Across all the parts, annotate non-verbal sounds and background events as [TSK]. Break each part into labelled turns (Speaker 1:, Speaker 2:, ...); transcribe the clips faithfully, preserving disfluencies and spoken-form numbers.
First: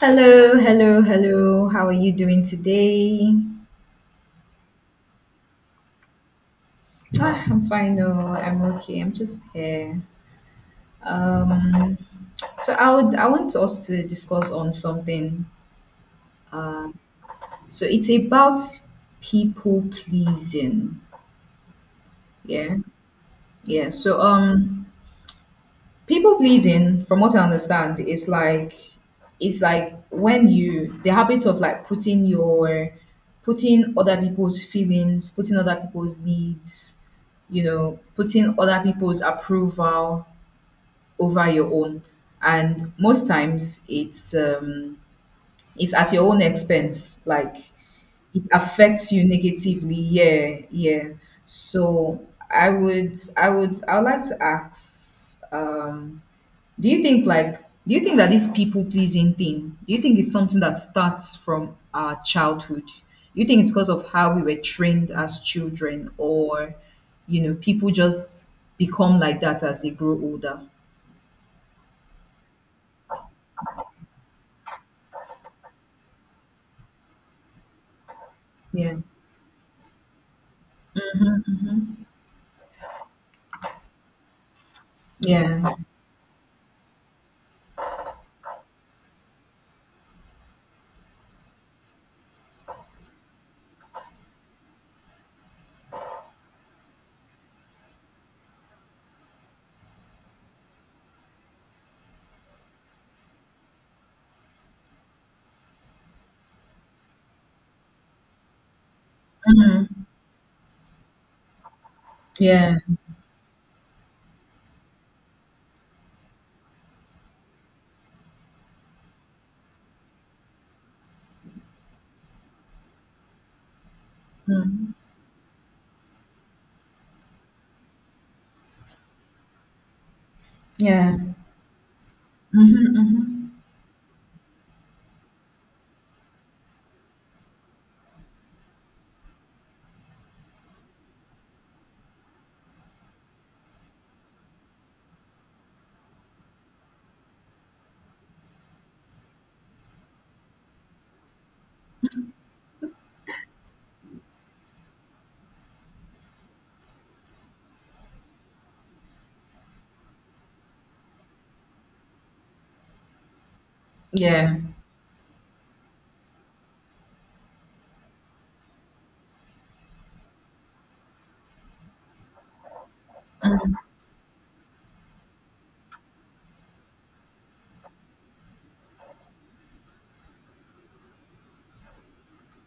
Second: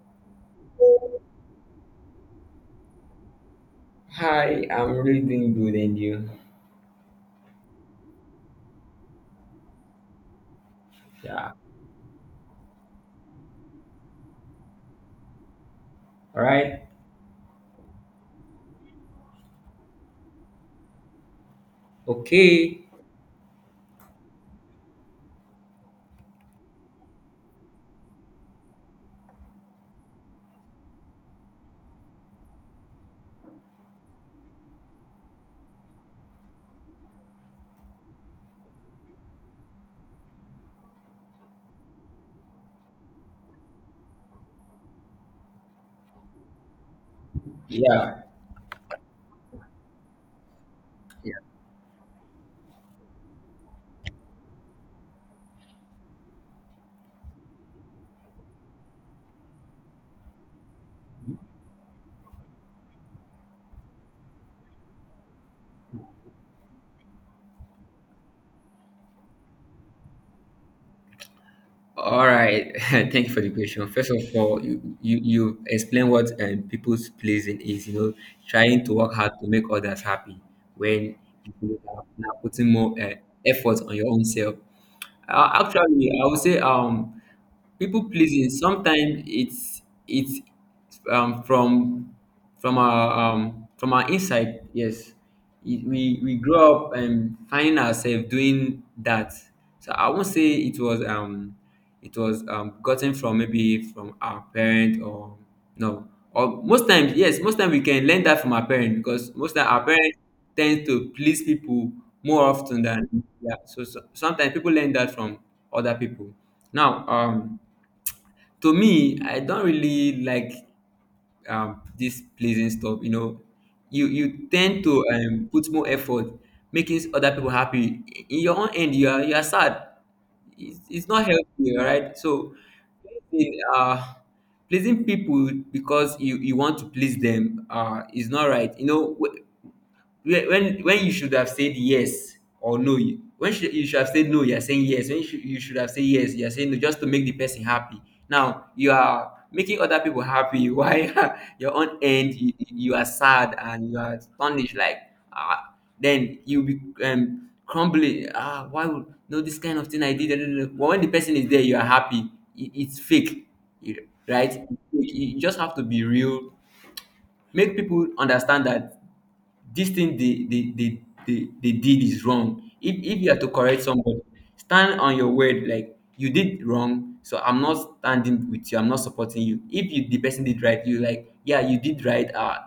Speaker 1: Hello, hello, hello. How are you doing today?
Speaker 2: Hi, I'm really doing good, and you?
Speaker 1: Ah, I'm fine. No, I'm okay. I'm just here.
Speaker 2: Yeah.
Speaker 1: Um, so I would, I want us to discuss on something.
Speaker 2: All right.
Speaker 1: So it's about people pleasing. Yeah,
Speaker 2: Okay.
Speaker 1: yeah. So um, People pleasing, from what I understand, is like it's like when you the habit of like putting your putting other people's feelings, putting other people's needs, you know, putting other people's approval over your own. And most times it's um it's at your own expense. Like
Speaker 2: Yeah.
Speaker 1: it affects you negatively. Yeah, yeah.
Speaker 2: Yeah.
Speaker 1: So I would I would I would like to ask um do you think like do you think that this people pleasing thing, do you think it's something that starts from our childhood? Do you think it's because of how we were trained as children or you know, people just become like that as they grow older?
Speaker 2: All right. [LAUGHS] Thank you for the question. First of all, you you, you explain what um, people's pleasing is. You know, trying to
Speaker 1: Yeah.
Speaker 2: work hard to make others happy when you are now putting more uh, effort on your own self. Uh,
Speaker 1: Yeah.
Speaker 2: actually, I would say um, people pleasing. Sometimes it's it's um, from from our um, from our inside. Yes, It- we we grow up and finding ourselves doing that. So I won't say it was um. It was um, gotten from maybe from our parent or no, or most times yes, most time we can learn that from our parent because most time our parents tend to please people more
Speaker 1: Yeah.
Speaker 2: often than yeah. So, so sometimes people learn that from other people. Now, um, to me, I don't really like um, this pleasing stuff. You know, you you tend
Speaker 1: Mm.
Speaker 2: to um, put more effort making other people happy. In your own end, you are you are sad. It's, it's
Speaker 1: Yeah.
Speaker 2: not healthy, all right? So,
Speaker 1: Mm-hmm, mm-hmm.
Speaker 2: pleasing, uh, pleasing people because you you want to please them uh, is not right. You know, when when when you should have said yes or no you when should, you should have said no you're saying yes when you should, you should have said yes you're saying no just to make the person happy, now you are making other people happy [LAUGHS] while your own end you, you are sad and you are astonished like, ah, then you be um crumbling, ah, why would no this kind of thing I did [LAUGHS] but when the person is there you are happy. It, it's fake. You-
Speaker 1: Yeah.
Speaker 2: right, you you just have to be real. Make people understand that this thing they they, they they they did is wrong. If if you are to correct somebody, stand on your word. Like you did wrong, so I'm not standing with you, I'm not supporting you. If you the person did right, you like, yeah, you did right. Uh,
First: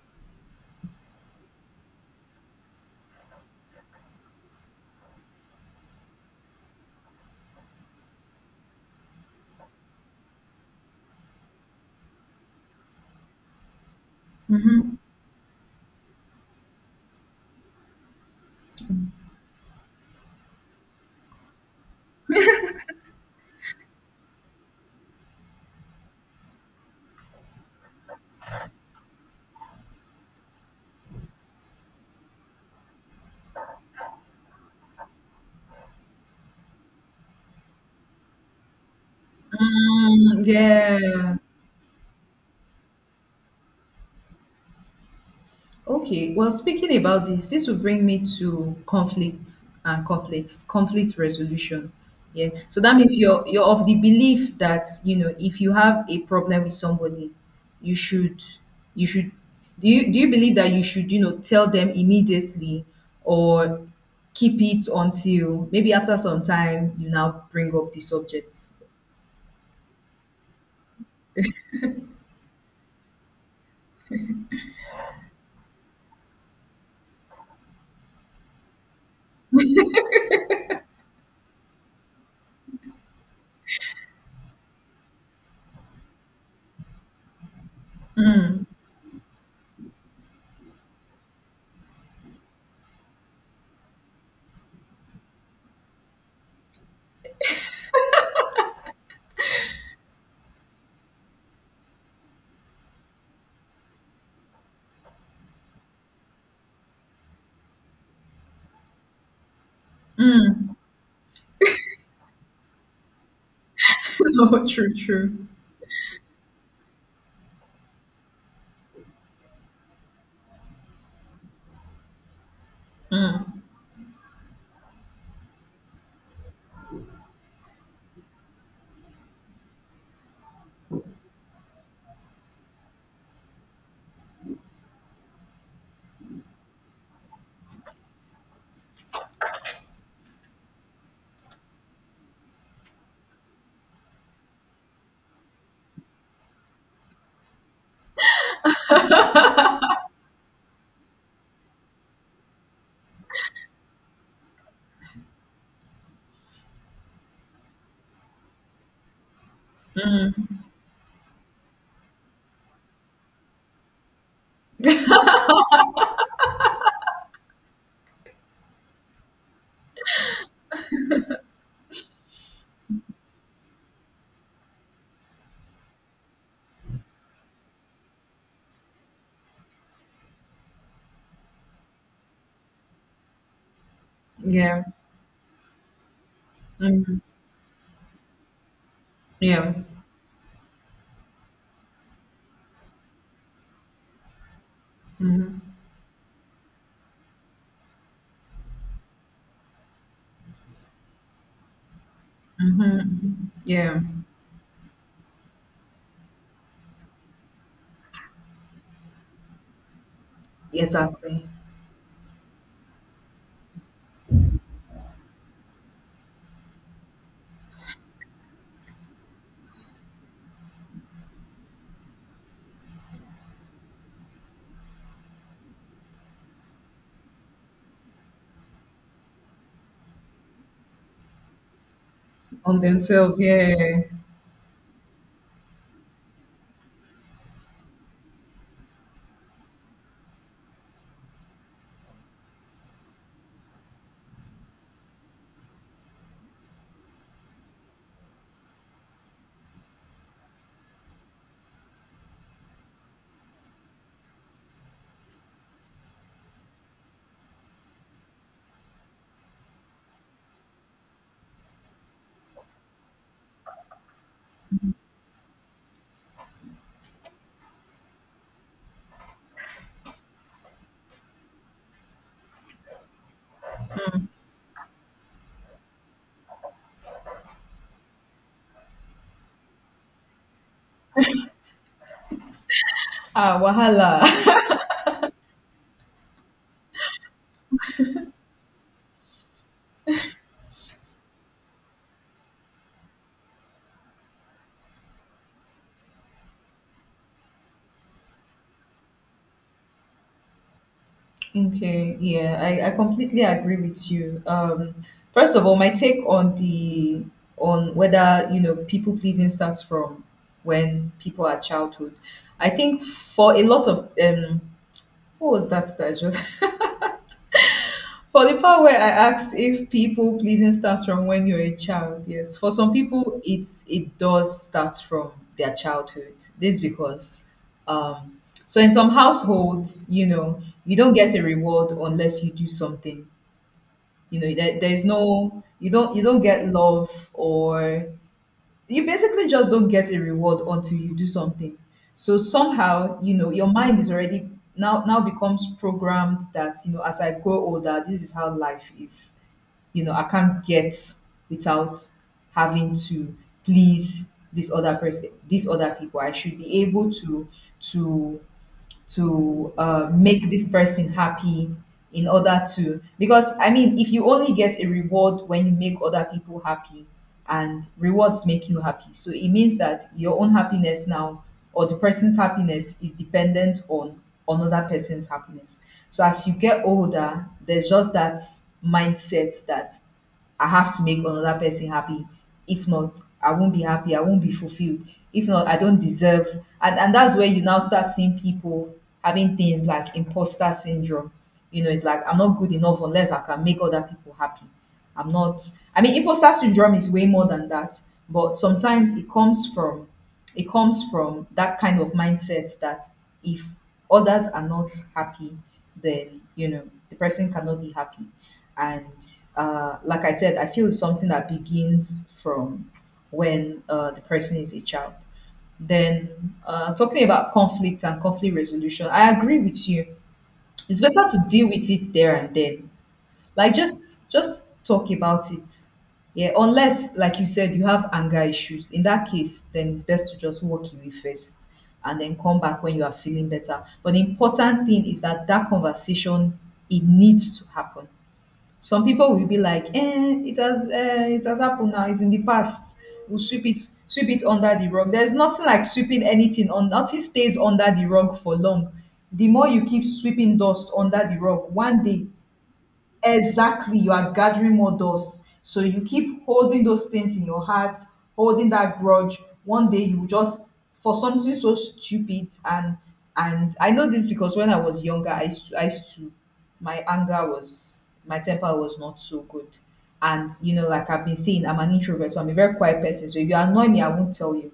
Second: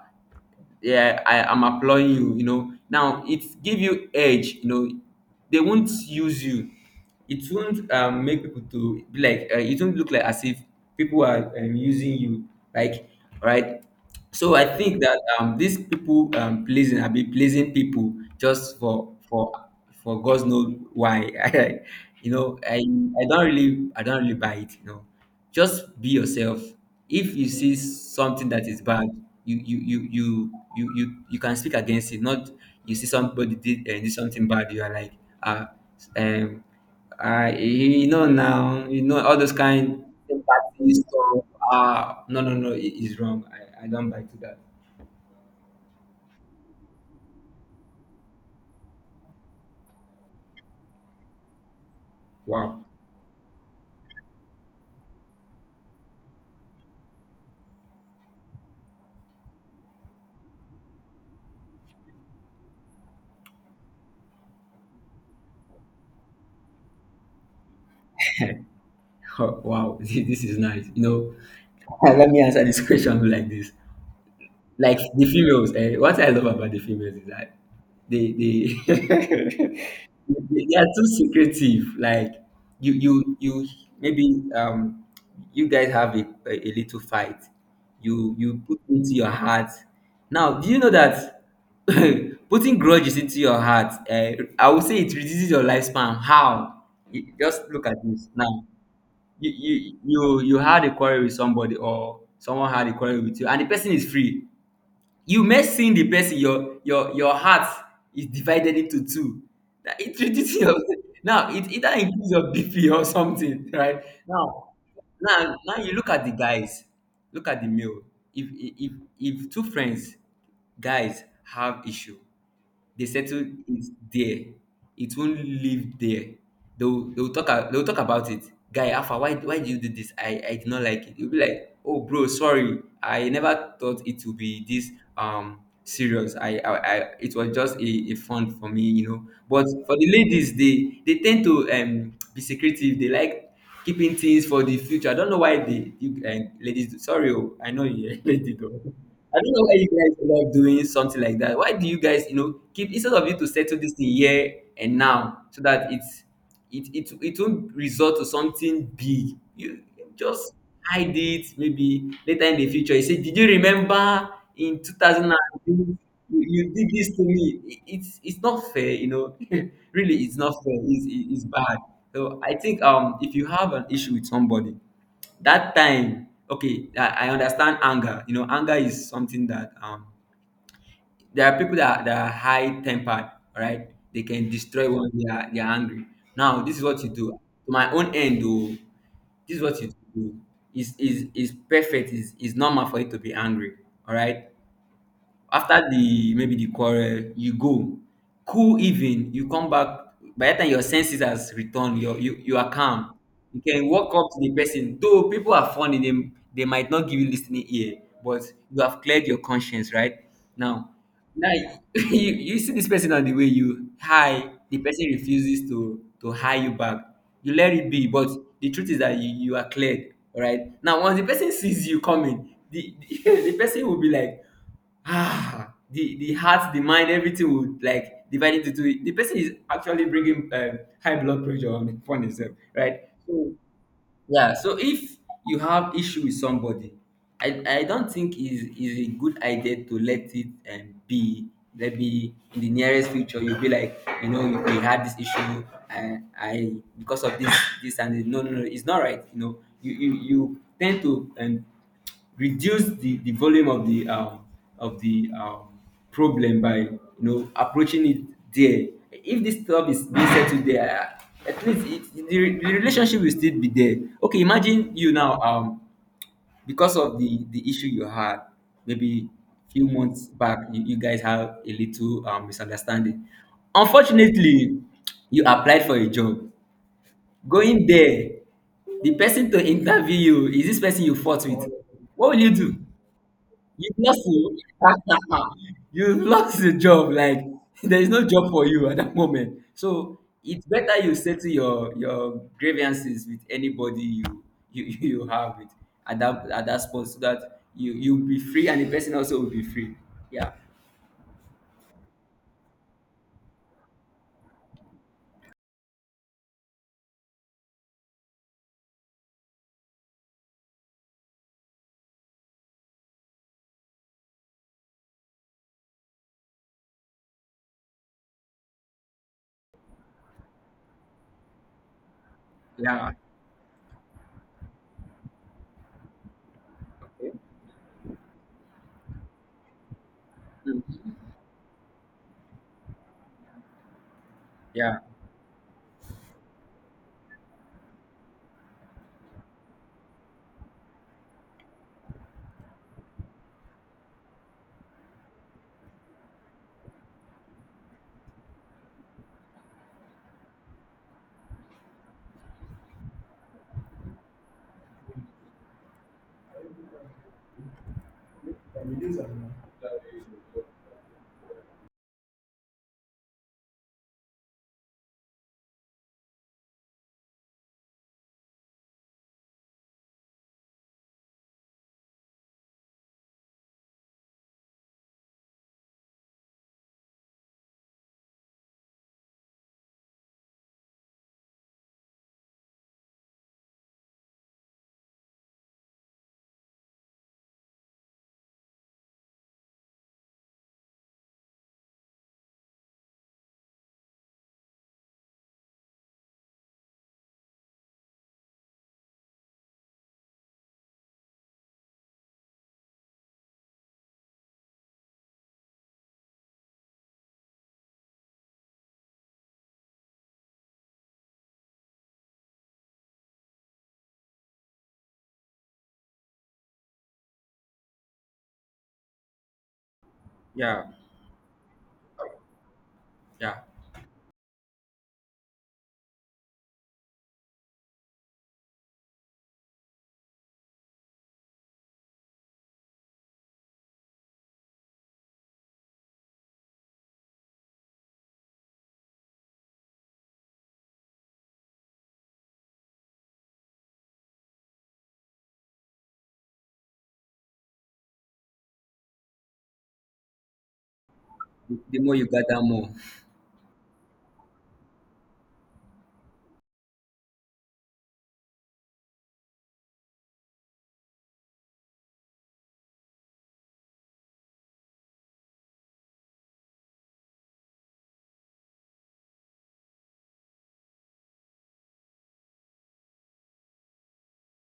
Speaker 2: yeah, I am employing you, you know, now it give you edge, you know, they won't use you. It won't um, make people to be like, uh, it won't look like as if people are um, using you, like, right. So I
Speaker 1: Mm-hmm.
Speaker 2: think that um, these people um, pleasing, I be pleasing people just for for for God's knows why. [LAUGHS] You know, i i don't really, I don't really buy it, you know. Just be yourself. If you see something that is bad, you you you you you you, you can speak against it. Not you see somebody did, uh, did something bad, you are like, ah, um, ah, you know now, you know all those kind
Speaker 1: Mm,
Speaker 2: sympathy
Speaker 1: yeah.
Speaker 2: stuff. Ah, no, no, no, it is wrong. I i don't buy to that.
Speaker 1: Okay, well, speaking about this, this will bring me to conflicts and conflicts, conflict resolution. Yeah.
Speaker 2: Wow.
Speaker 1: So that means you're you're of the belief that, you know, if you have a problem with somebody, you should you should do you do you believe that you should, you know, tell them immediately or keep it until maybe after some time you now bring up the subject?
Speaker 2: [LAUGHS] Wow. [LAUGHS] This is nice, you know. [LAUGHS] Let me answer this question [LAUGHS] like this. Like the females, eh, what I love about the females is that they they [LAUGHS] they they are too secretive. Like, you you you maybe um you guys have a, a, a little fight. you you put into your heart. Now, do you know that [LAUGHS] putting grudges into your heart, uh, I would say it reduces your lifespan. How? You- just look at this now. You you you you had a quarrel with somebody, or someone had a quarrel with you and the person is free. You may seeing the person, your your your heart is divided into two. That it reduces your [LAUGHS] now it either increase your bp or something right
Speaker 1: [LAUGHS] No,
Speaker 2: now.
Speaker 1: true, true.
Speaker 2: Now, now you look at the guys, look at the male. If if if two friends, guys, have issue, they settle it there. It won't live there. They'll they'll talk a- they'll talk about it. Guy, Alpha, why why did you do this? I I did not like it. You'll be like, oh bro, sorry, I never thought it would be this um serious. I I, I it was just a, a fun for me, you know. But for the ladies, they they tend to um be secretive. They like keeping things for the future. I don't know why they, you, uh, ladies. do- Sorry, oh, I know you're a [LAUGHS] lady though. I don't know why you guys love doing something like that. Why do you guys, you know, keep, instead of you to settle this in here and now, so that it's it it it won't result to something big. You just hide it maybe later in the future. You say, did you remember in two thousand you, you did this to me? It- It's it's not fair, you know. [LAUGHS] Really, it's not fair. It's, it- it's bad. So I think, um if you have an issue with somebody, that time, okay, i i understand anger. You know, anger is something that um there are people that that are high tempered, right. They can
Speaker 1: Yeah.
Speaker 2: destroy when they are they are angry. Now this is what you
Speaker 1: Mm,
Speaker 2: do. To my own end though, this is
Speaker 1: yeah.
Speaker 2: what you do. Is is is perfect, is is normal for you to be angry, all right. After the, maybe the quarrel, you go cool, even you come back. By that time your senses has returned. You you you are calm. You can
Speaker 1: Yeah.
Speaker 2: walk up to the person though. People are funny, they they might not give you listening ear, but you have cleared your conscience, right. Now.
Speaker 1: Exactly.
Speaker 2: Now [LAUGHS] you you see this person on the way, you hi the person, refuses to to hi you back. You let it be, but the truth is that you you are cleared, all right. Now once the person sees you coming, the, [LAUGHS] the person will be like, ah, the the heart, the mind, everything would like divide into two. The person is actually bringing um, high blood pressure on, upon himself,
Speaker 1: On
Speaker 2: right.
Speaker 1: themselves,
Speaker 2: So
Speaker 1: yeah.
Speaker 2: yeah, so if you have issue with somebody, i i don't think is is a good idea to let it um, be. Maybe in the nearest future you'll be like, you know, you, we had this issue, and i, because of this, this and this. No, no, no, it's not right, you know. you you, you tend to um, reduce the, the volume of the um, of the um, problem by, you know, approaching it there. If this stuff is being settled there, uh, at least it, the, re- the relationship will still be there. Okay, imagine you now um because of the the issue you had, maybe few months back, you, you guys have a little um, misunderstanding. Unfortunately, you applied for a job. Going there, the person to interview you is this person you fought with. What will you do?
Speaker 1: Ah,
Speaker 2: You've lost
Speaker 1: wahala.
Speaker 2: you.
Speaker 1: [LAUGHS]
Speaker 2: [LAUGHS] You've lost the job. Like, [LAUGHS] there is no job for you at that moment. So it's better you settle your your grievances with anybody you, you, [LAUGHS] you have with, at that, at that spot, so that you you'll be free and the person also will be free. Yeah,
Speaker 1: Okay, yeah, I, I completely agree with you. Um, first of all, my take on the on whether you know people pleasing starts from when people are childhood. I think for a lot of um, what was that that I just For the part where I asked if people pleasing starts from when you're a child, yes. For some
Speaker 2: yeah,
Speaker 1: people, it's it does start from their childhood. This because, um, so In some households, you know, you don't get a reward unless you do something. You know, there,
Speaker 2: yeah,
Speaker 1: there's no you don't you don't get love or you basically just don't get a reward until you do something. So somehow, you know, your mind is already now now becomes programmed that you know as I grow older, this is how life is. You know, I can't get without having to please this other person, these other people. I should be able to to to uh, make this person happy in order to. Because I mean, if you only get a reward when you make other people happy, and rewards make you happy, so it means that your own happiness now or the person's happiness is dependent on another person's happiness. So as you get older, there's just that mindset that I have to make another person happy. If not, I won't be happy. I won't be fulfilled. If not, I don't deserve. And, and that's where you now start seeing people having things like imposter syndrome. You know, it's like, I'm not good enough unless I can make other people happy. I'm not, I mean, imposter syndrome is way more than that. But sometimes it comes from it comes from that kind of mindset that if others are not happy, then you know the person cannot be happy. And uh, like I said, I feel it's something that begins from when uh, the person is a child. Then uh, talking about conflict and conflict resolution, I agree with you.
Speaker 2: yeah,
Speaker 1: It's better to deal with it there and then,
Speaker 2: yeah.
Speaker 1: like just just talk about it. Yeah, unless like you said you have anger issues, in that case then it's best to just walk away first and then come back when you are feeling better. But the important thing is that that conversation, it needs to happen. Some people will be like, eh, it has eh, it has happened now, it's in the past. We'll sweep it sweep it under the rug. There's nothing like sweeping anything on. Nothing stays under the rug for long. The more you keep sweeping dust under the rug
Speaker 2: The the
Speaker 1: one
Speaker 2: more
Speaker 1: day.
Speaker 2: you gather, more.
Speaker 1: Exactly, you are gathering more dust. So you keep holding those things in your heart, holding that grudge. One day you will just, for something so stupid. And and I know this because when I was younger, I used to, I used to my anger was my temper was not so good. And you know, like I've been saying, I'm an introvert, so I'm a very quiet person. So if you annoy me, I won't tell you.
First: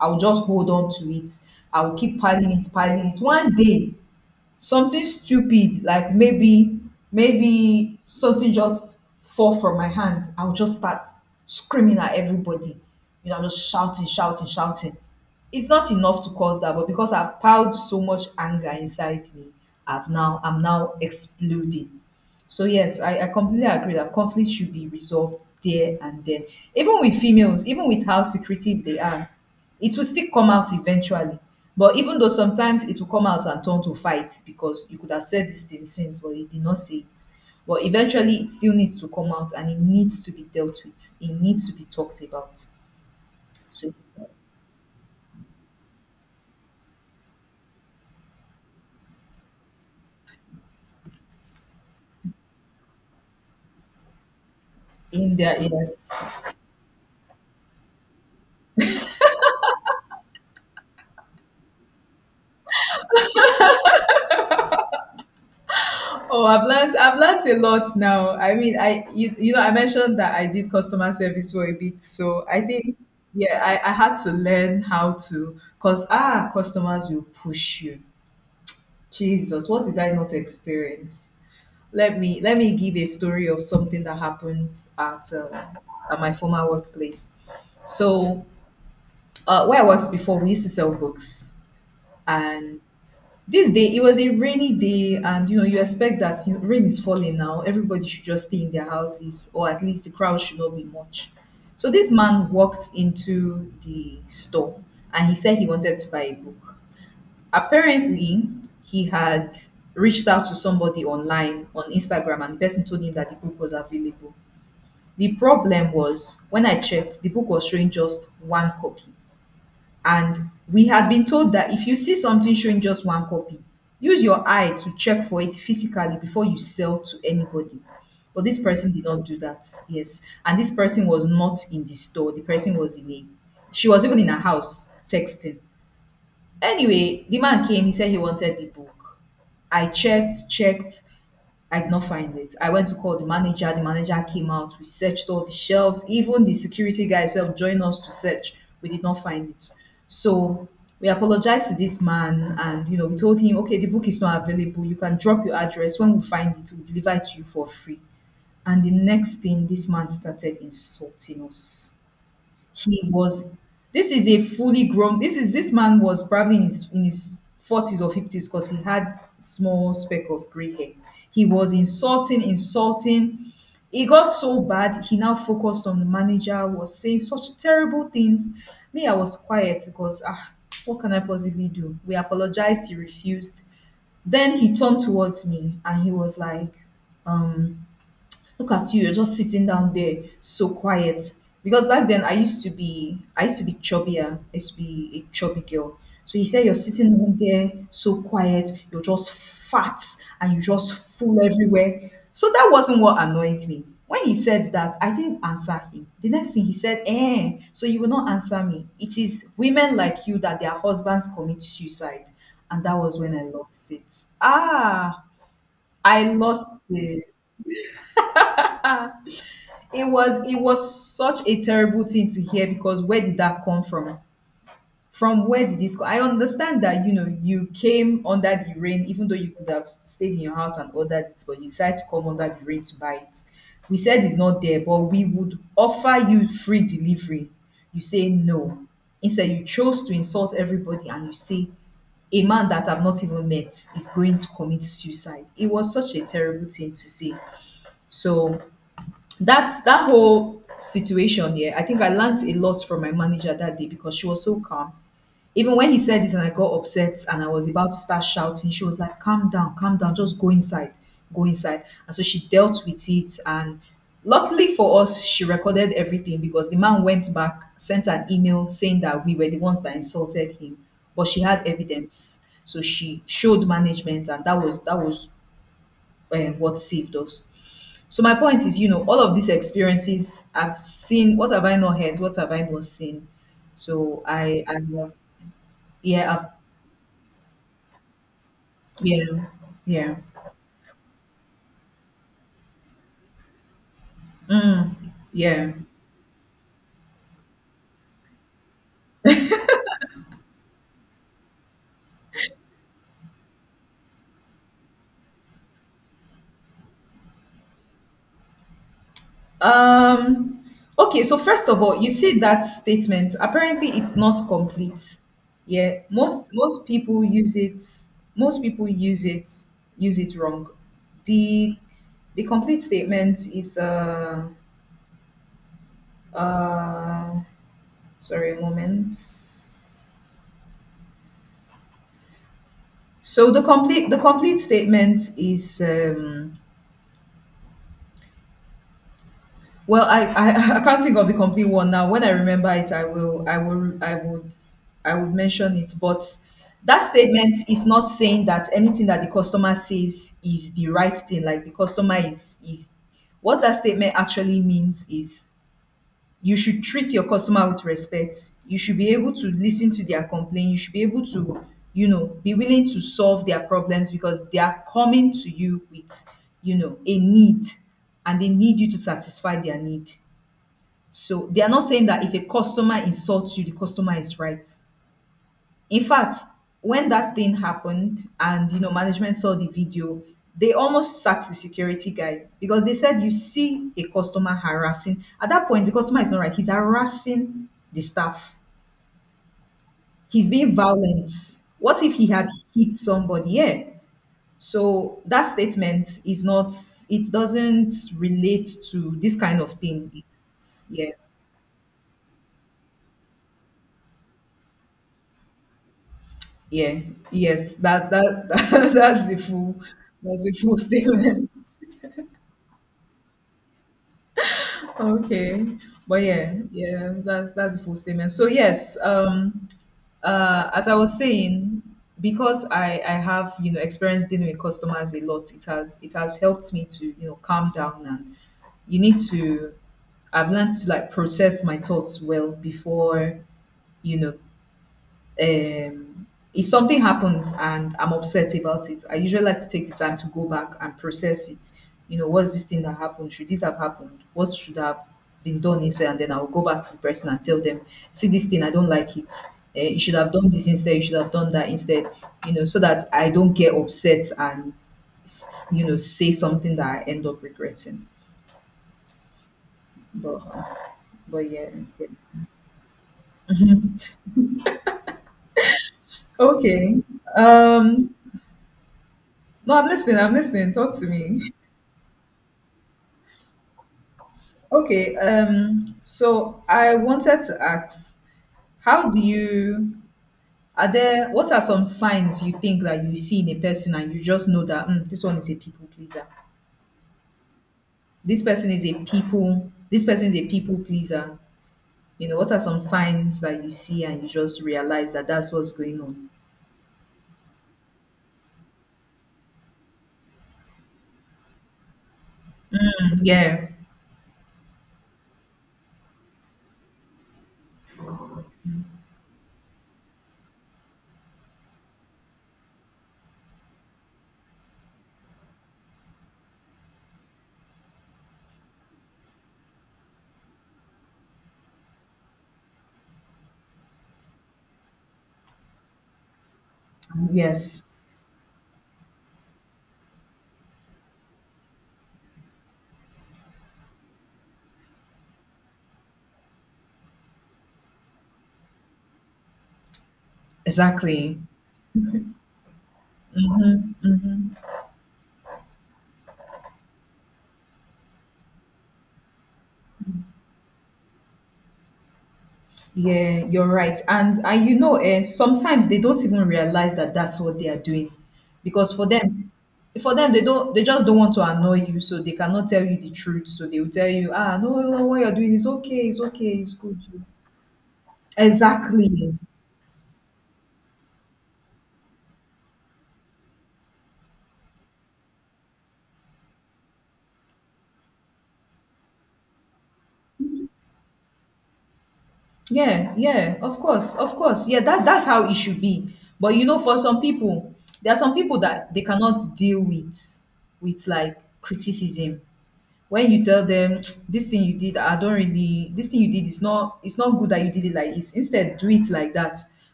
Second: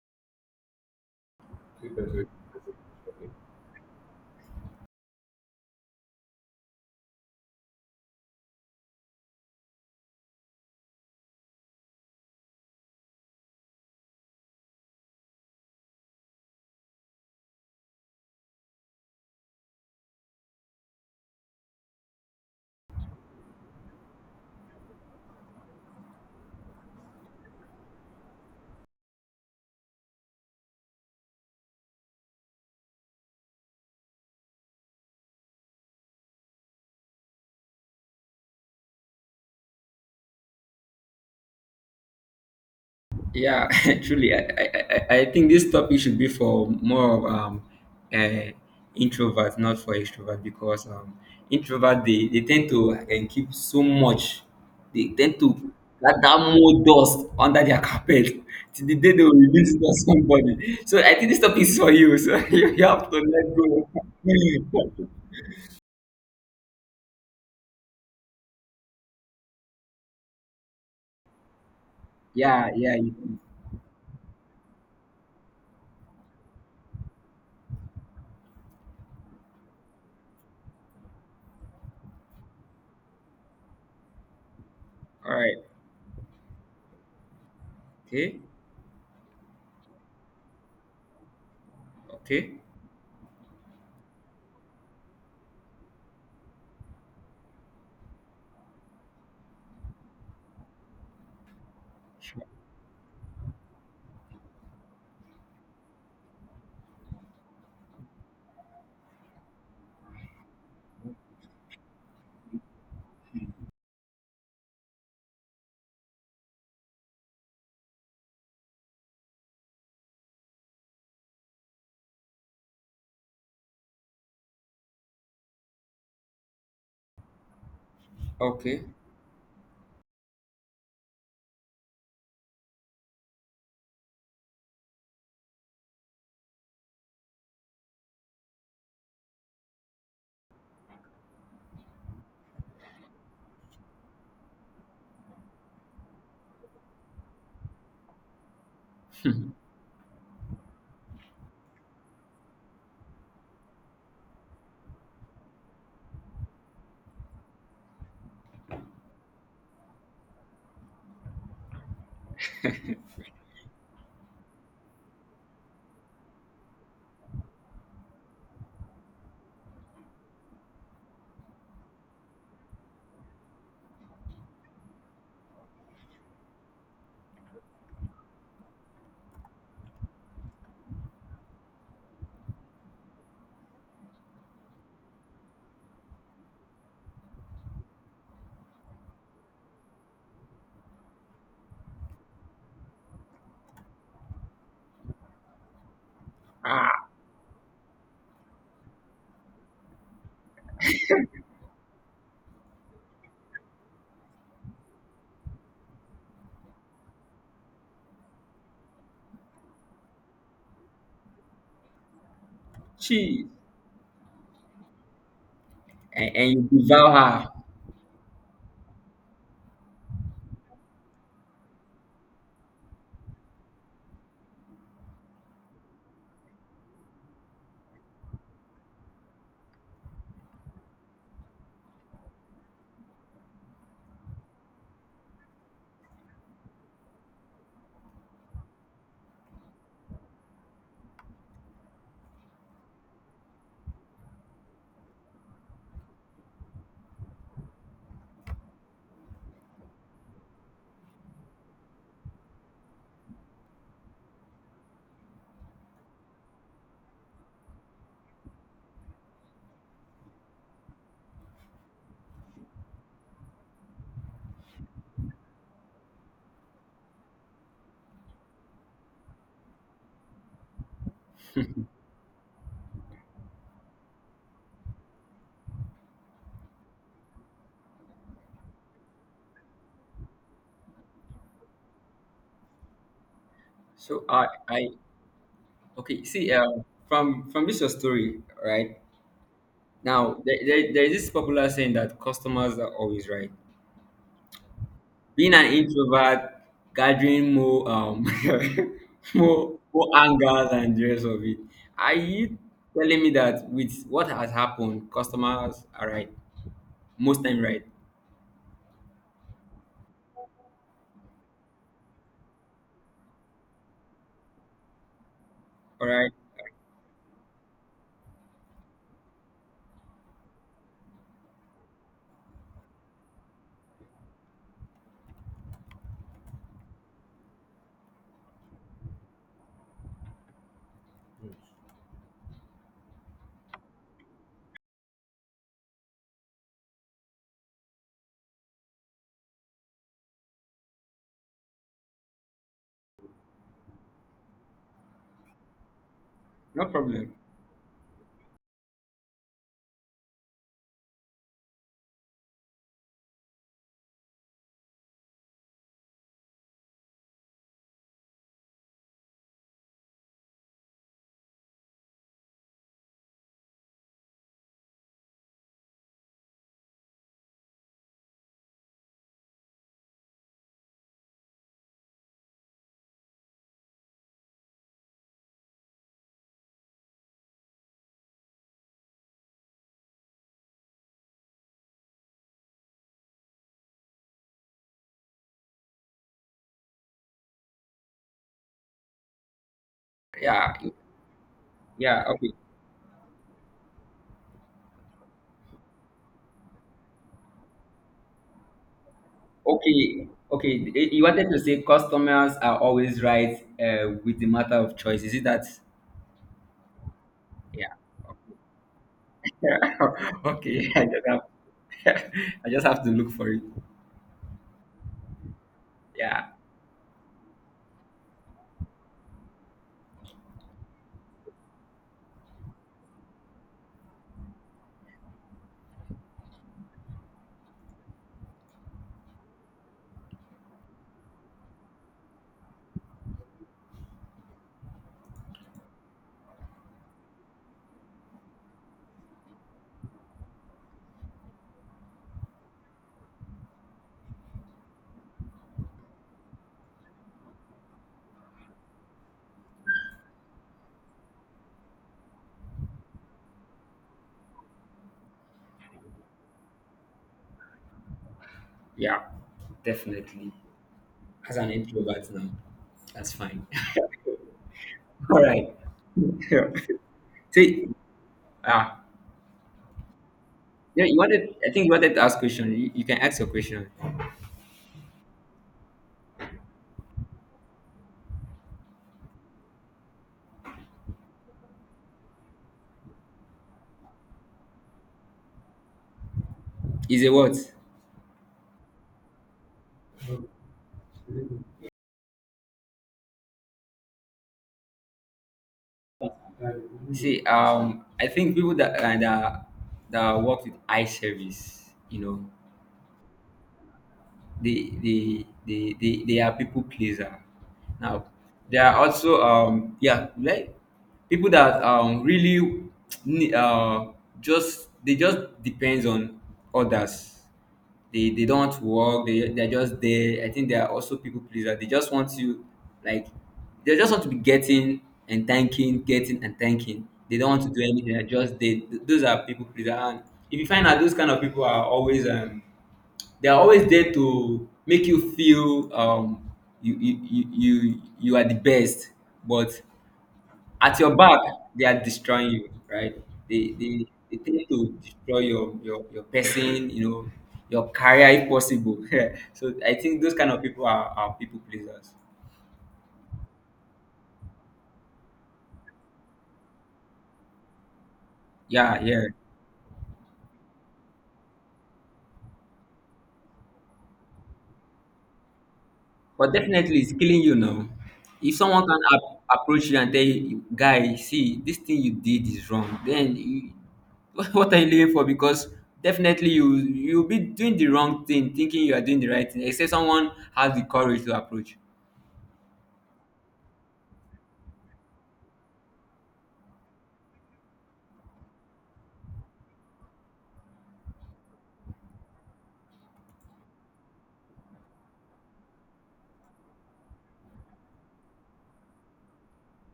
Speaker 1: I will just hold on to it. I will keep piling it, piling it. One day, something stupid, like maybe maybe something just fall from my hand, I'll just start screaming at everybody. You know, I'm just shouting shouting shouting. It's not enough to cause that, but because I've piled so much anger inside me, i've now I'm now exploding. So yes, I, I completely agree that conflict should be resolved there and then. Even with females, even with how secretive they are, it will still come out eventually. But even though sometimes it will come out and turn to fights because you could have said this thing since, but you did not say it. But eventually, it still needs to come out and it needs to be dealt with. It needs to be talked about.
Speaker 2: Yeah,
Speaker 1: So
Speaker 2: [LAUGHS] truly, I, I, I I think this topic should be for more of um, uh, introverts, not for extroverts, because um, introverts they, they tend to uh, keep so much, they
Speaker 1: in
Speaker 2: tend to
Speaker 1: there,
Speaker 2: let that
Speaker 1: yes.
Speaker 2: more dust under their carpet [LAUGHS] till the day they will release it on somebody. So I think this topic is for you. So [LAUGHS] you, you have to let go.
Speaker 1: Oh, I've learned I've learned a lot now. I mean, I you, you know I mentioned that I did customer service for a bit,
Speaker 2: [LAUGHS]
Speaker 1: so I
Speaker 2: Yeah, yeah.
Speaker 1: think
Speaker 2: You, you-
Speaker 1: yeah, I, I had to learn how to, because ah customers will push you. Jesus, what did I not experience? Let me let me give a story of something that happened at
Speaker 2: all
Speaker 1: um,
Speaker 2: right.
Speaker 1: at my former workplace.
Speaker 2: Okay.
Speaker 1: So uh, where I worked before, we used to sell books,
Speaker 2: Okay.
Speaker 1: and this day, it was a rainy day, and you know, you expect that you rain is falling now, everybody should just stay in their houses, or at least the crowd should not be much. So, this
Speaker 2: Sure.
Speaker 1: man walked into the store and he said he wanted to buy a book. Apparently, he had reached out to somebody online on Instagram, and the person told him that the book was available. The problem was when I checked, the book was showing just one copy. And we had been told that if you see something showing just one copy, use your eye to check for it physically before you sell to anybody. But this
Speaker 2: Okay. [LAUGHS]
Speaker 1: person did not do that. Yes. And this person was not in the store. The person was in a, she was even in her house texting. Anyway, the man came, he said he wanted the book. I checked, checked. I did not find it. I went to call the manager. The manager came out. We searched all the shelves. Even the security guy himself joined us to search. We did not find it. So we apologized to this man and, you know, we told him, okay, the book is not available. You can drop your address. When we find it, we'll deliver it to you for free. And the next thing, this man started insulting us. He was this is a fully grown this is This man was probably in his in his forties or fifties, because he had small speck of gray hair. He was insulting insulting. It got so bad, he now focused on the manager, was saying such terrible things. Me, I was quiet because ah, what can I possibly do? We apologized, he refused. Then he turned towards me and he was like, look at you, you're just sitting down there, so quiet. Because back then I used to be I used to be chubbier. I used to be a chubby girl. So he said you're
Speaker 2: Ah,
Speaker 1: sitting down there so quiet, you're just fat and you just full everywhere. So that wasn't what annoyed me. When he said that, I didn't answer him. The next thing he said, eh, so you will not answer me. It is women like you that their husbands commit suicide. And that was when I
Speaker 2: she
Speaker 1: lost it. Ah, I
Speaker 2: and, and you
Speaker 1: lost
Speaker 2: devour
Speaker 1: it.
Speaker 2: her.
Speaker 1: It was it was such a terrible thing to hear, because where did that come from? From where did this go? I understand that you know you came under the rain, even though you could have stayed in your house and ordered it, but you decided to come under the rain to buy it. We said it's not there, but we would offer you free delivery. You say no. Instead, you chose to insult everybody and you say a man that I've not even met is going to commit suicide. It was such a terrible thing to see. So that's that whole situation, yeah. I think I learned a lot from my manager that day because she was so calm. Even when he said it and I got upset and I was about to start shouting, she was like, calm down, calm down, just go inside, go inside. And so she dealt with it. And luckily for us, she recorded everything because the man went back, sent an email saying that we were the ones that insulted him, but she had evidence. So she showed management and that was that was um, what saved us. So my point is, you know, all of these experiences I've seen. What have I not heard? What have I not seen? So
Speaker 2: So I
Speaker 1: I, I
Speaker 2: I
Speaker 1: have,
Speaker 2: okay.
Speaker 1: yeah, I've,
Speaker 2: See, um, from from this your story, right?
Speaker 1: yeah, yeah,
Speaker 2: Now, there, there, there is this popular saying that customers are always right. Being an
Speaker 1: yeah.
Speaker 2: introvert, gathering more um [LAUGHS] more more anger than the rest of it. Are you telling me that with what has happened, customers are right most time, right?
Speaker 1: Um, okay. So first of all, you see that statement. Apparently, it's not complete. Yeah,
Speaker 2: All right,
Speaker 1: most most people use it. Most people use it use it wrong. The the complete statement is uh uh sorry a moment. So the complete the complete statement is um, well, I, I [LAUGHS] I can't think of the complete one now. When I remember it, I will I will I would I would mention it. But
Speaker 2: no
Speaker 1: that
Speaker 2: problem.
Speaker 1: statement is not saying that anything that the customer says is the right thing. Like the customer is is what that statement actually means is you should treat your customer with respect. You should be able to listen to their complaint. You should be able to, you know, be willing to solve their problems because they are coming to you with, you know, a need and they need you to satisfy their need. So they are not saying that if a customer insults you, the customer is right. In fact, when that thing happened and you know management saw the video, they almost sacked the security guy because they said you see a customer harassing. At that point, the customer is not right. He's harassing the staff. He's
Speaker 2: Yeah,
Speaker 1: being violent. What if
Speaker 2: yeah.
Speaker 1: he had
Speaker 2: Okay,
Speaker 1: hit somebody? Yeah. So that statement is not, it doesn't relate to this kind of thing.
Speaker 2: okay,
Speaker 1: It's,
Speaker 2: okay.
Speaker 1: yeah.
Speaker 2: You wanted to say customers are always right, uh, with the matter of choice. Is it that?
Speaker 1: Yeah. Yes.
Speaker 2: Yeah.
Speaker 1: That, that [LAUGHS] that that's the full
Speaker 2: Yeah. [LAUGHS]
Speaker 1: that's the full [LAUGHS]
Speaker 2: Okay. I just have
Speaker 1: statement.
Speaker 2: [LAUGHS] I just have to look for it.
Speaker 1: Okay. But
Speaker 2: Yeah.
Speaker 1: yeah, yeah, that's that's a full statement. So yes, um uh as I was saying, because I I have, you know, experience dealing with customers a lot, it has it has helped me to, you know, calm down and you need to, I've learned to like process my thoughts well before, you know, um, if something happens and I'm upset about it, I usually like to take the time to go back and process it. You know, what's this thing that happened? Should this have happened? What should have been done instead? And then I'll go back to the person and tell them, see this thing, I don't like it. Uh, you should have done this instead. You should have done that instead. You know, so that I don't get upset and s- you know say something that I end up regretting.
Speaker 2: Yeah. Definitely.
Speaker 1: But but
Speaker 2: As
Speaker 1: yeah.
Speaker 2: an introvert now. That's fine. [LAUGHS] All right. Yeah.
Speaker 1: Okay.
Speaker 2: See,
Speaker 1: Um.
Speaker 2: ah,
Speaker 1: No, I'm listening. I'm listening. Talk
Speaker 2: yeah,
Speaker 1: to
Speaker 2: you
Speaker 1: me.
Speaker 2: wanted. I think you wanted to ask question. You, you can ask your question.
Speaker 1: Okay, um, so I wanted to ask, how do you, are there, what are some signs you think that you see in a person and you just know that "Mm, this one is a people pleaser?
Speaker 2: Is it what?
Speaker 1: This person is a people, this person is a people pleaser. You know, what are some signs that you see and you just realize that that's what's going on?
Speaker 2: See, um, I think people that uh, that that work with eye service, you know,
Speaker 1: Mm, yeah,
Speaker 2: they they they they, they are people pleaser. Now there are also um yeah, like people that um really ne- uh just they just depends on others. They they don't want to work. They they're just there. I think there are also people pleaser. They just want to, like they just want to be getting and thanking, getting and thanking. They don't want to do anything.
Speaker 1: yes,
Speaker 2: They're just they those are people pleaser. And if you find out those kind of people are always um they are always there to make you feel um, you, you you you you are the best, but at your
Speaker 1: exactly.
Speaker 2: back they are destroying you, right? They they, they tend to destroy your, your your person, you know, your career if possible. [LAUGHS] So I think those kind of people are, are people pleasers.
Speaker 1: Yeah, you're right. And and you know, eh, sometimes they don't even realize that that's what they are doing, because
Speaker 2: Yeah,
Speaker 1: for
Speaker 2: yeah.
Speaker 1: them, for them they don't, they just don't want to annoy you, so they cannot tell you the truth. So they will tell you, ah, no, no, no, what you're doing is okay, it's
Speaker 2: But
Speaker 1: okay, it's
Speaker 2: definitely,
Speaker 1: good.
Speaker 2: it's killing you now. If someone can
Speaker 1: Exactly.
Speaker 2: ap- approach you and tell you, guy, see, this thing you did is wrong, then you, [LAUGHS] what what are you living for? Because definitely you you'll be doing the wrong thing, thinking you are doing the right thing, except someone has the courage to approach.
Speaker 1: Yeah, yeah, of course, of course. Yeah, that that's how it should be. But you know, for some people, there are some people that they cannot deal with with like criticism. When you tell them this thing you did, I don't really this thing you did is not, it's not good that you did it like this, instead do it like that,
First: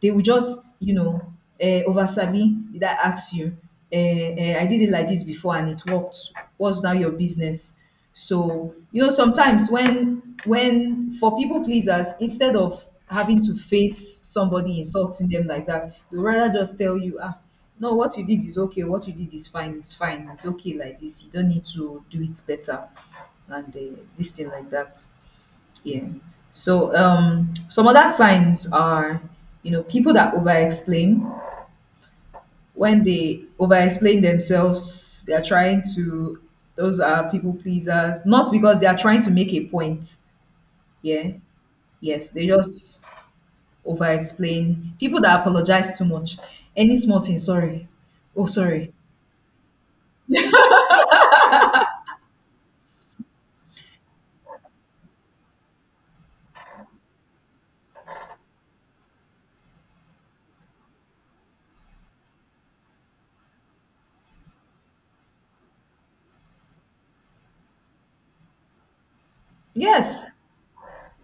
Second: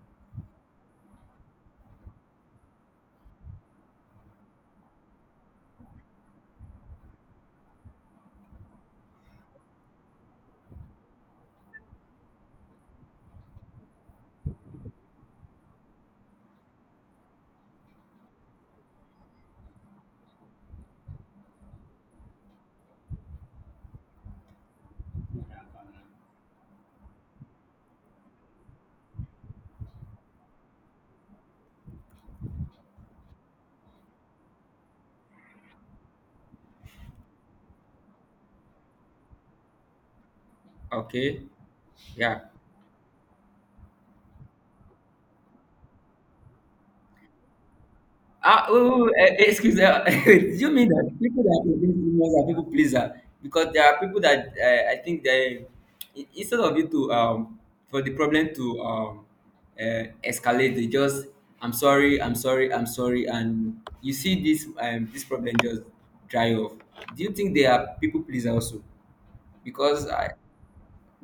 Speaker 1: they will just, you know, uh, over sabi, did I ask you? uh, I did it like this before and it worked. What's now your business? So, you know, sometimes when when for people pleasers, instead of having to face somebody insulting them like that, they rather just tell you, ah, no, what you did is okay, what you did is fine, it's fine, it's okay like this. You don't need to do it better and uh, this thing like that. Yeah. So um, some other signs are, you know, people that over explain, when they over explain themselves, they are trying to, those are people pleasers, not because they are trying to make a point. Yeah.
Speaker 2: Okay,
Speaker 1: Yes.
Speaker 2: yeah.
Speaker 1: They just over explain. People that apologize too much. Any small thing, sorry. Oh,
Speaker 2: Ah, oh, oh,
Speaker 1: sorry.
Speaker 2: oh, eh, excuse me. [LAUGHS] Do you mean that people that are against unions are people pleaser? Because there are people that uh, I think they i- instead of you to um for the problem to um uh, escalate, they just I'm sorry, I'm sorry, I'm sorry, and you see this um this problem just dry off. Do you think they are people pleaser also? Because
Speaker 1: Yes.
Speaker 2: I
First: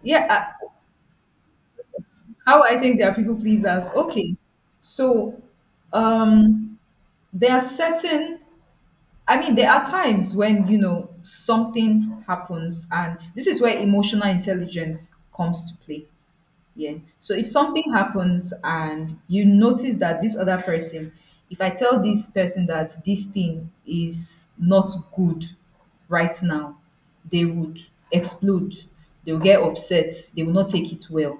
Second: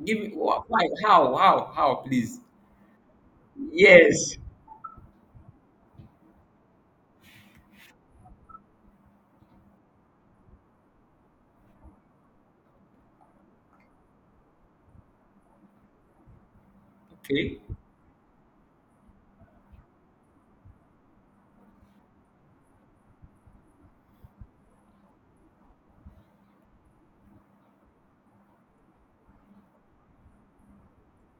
Speaker 2: give
Speaker 1: Yeah.
Speaker 2: me wh-
Speaker 1: I-
Speaker 2: why how how how please.
Speaker 1: How I think they are people pleasers. Okay.
Speaker 2: Yes.
Speaker 1: So, um, there are certain, I mean, there are times when, you know, something happens, and this is where emotional intelligence comes to play. Yeah. So if
Speaker 2: Okay.
Speaker 1: something happens and you notice that this other person, if I tell this person that this thing is not good right now, they would explode. They will get upset. They will not take it well.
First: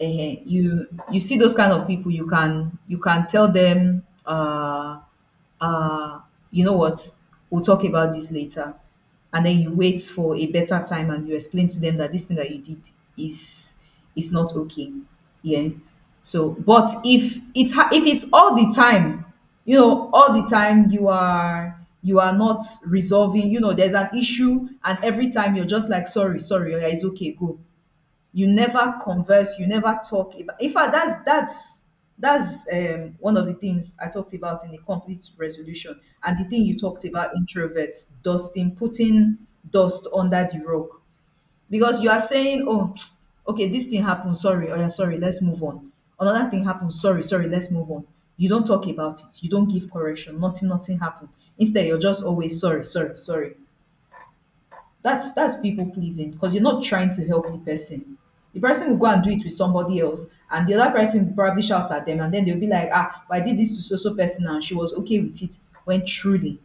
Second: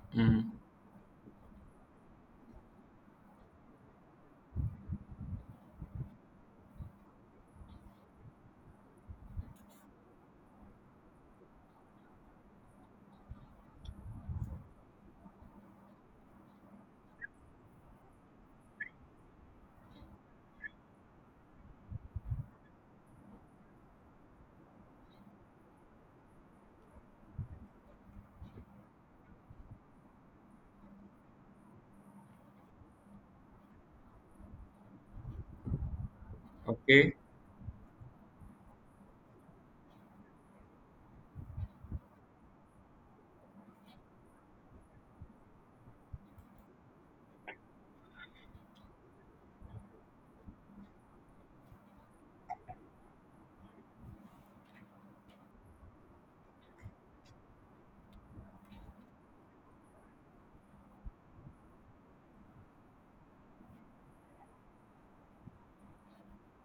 Speaker 1: Eh,
Speaker 2: Mm.
Speaker 1: you you see those kind of people. You can you can tell them. Uh, uh, you know what, we'll talk about this later. And then you wait for a better time and you explain to them that this thing that you did is is not okay. Yeah. So, but if it's ha- if it's all the time, you know, all the time you are you are not resolving, you know, there's an issue, and every time you're just like, sorry, sorry, yeah, it's okay, go, you never converse, you never talk about, in fact that's that's that's um, one of the things I talked about in the conflict resolution, and the thing you talked
Speaker 2: Okay,
Speaker 1: about introverts dusting, putting dust under the rug, because you are saying, oh [TSK] okay this thing happened, sorry, oh yeah sorry, let's move on. Another thing happened, sorry sorry, let's move on. You don't talk about it, you don't give correction, nothing, nothing happened. Instead you're just always sorry sorry sorry. That's that's people pleasing because you're not trying to help the person. The person will go and do it with somebody else, and the other person will probably shout at them, and then they'll be like, "Ah, but I did this to so so person, and she was okay with it." When truly,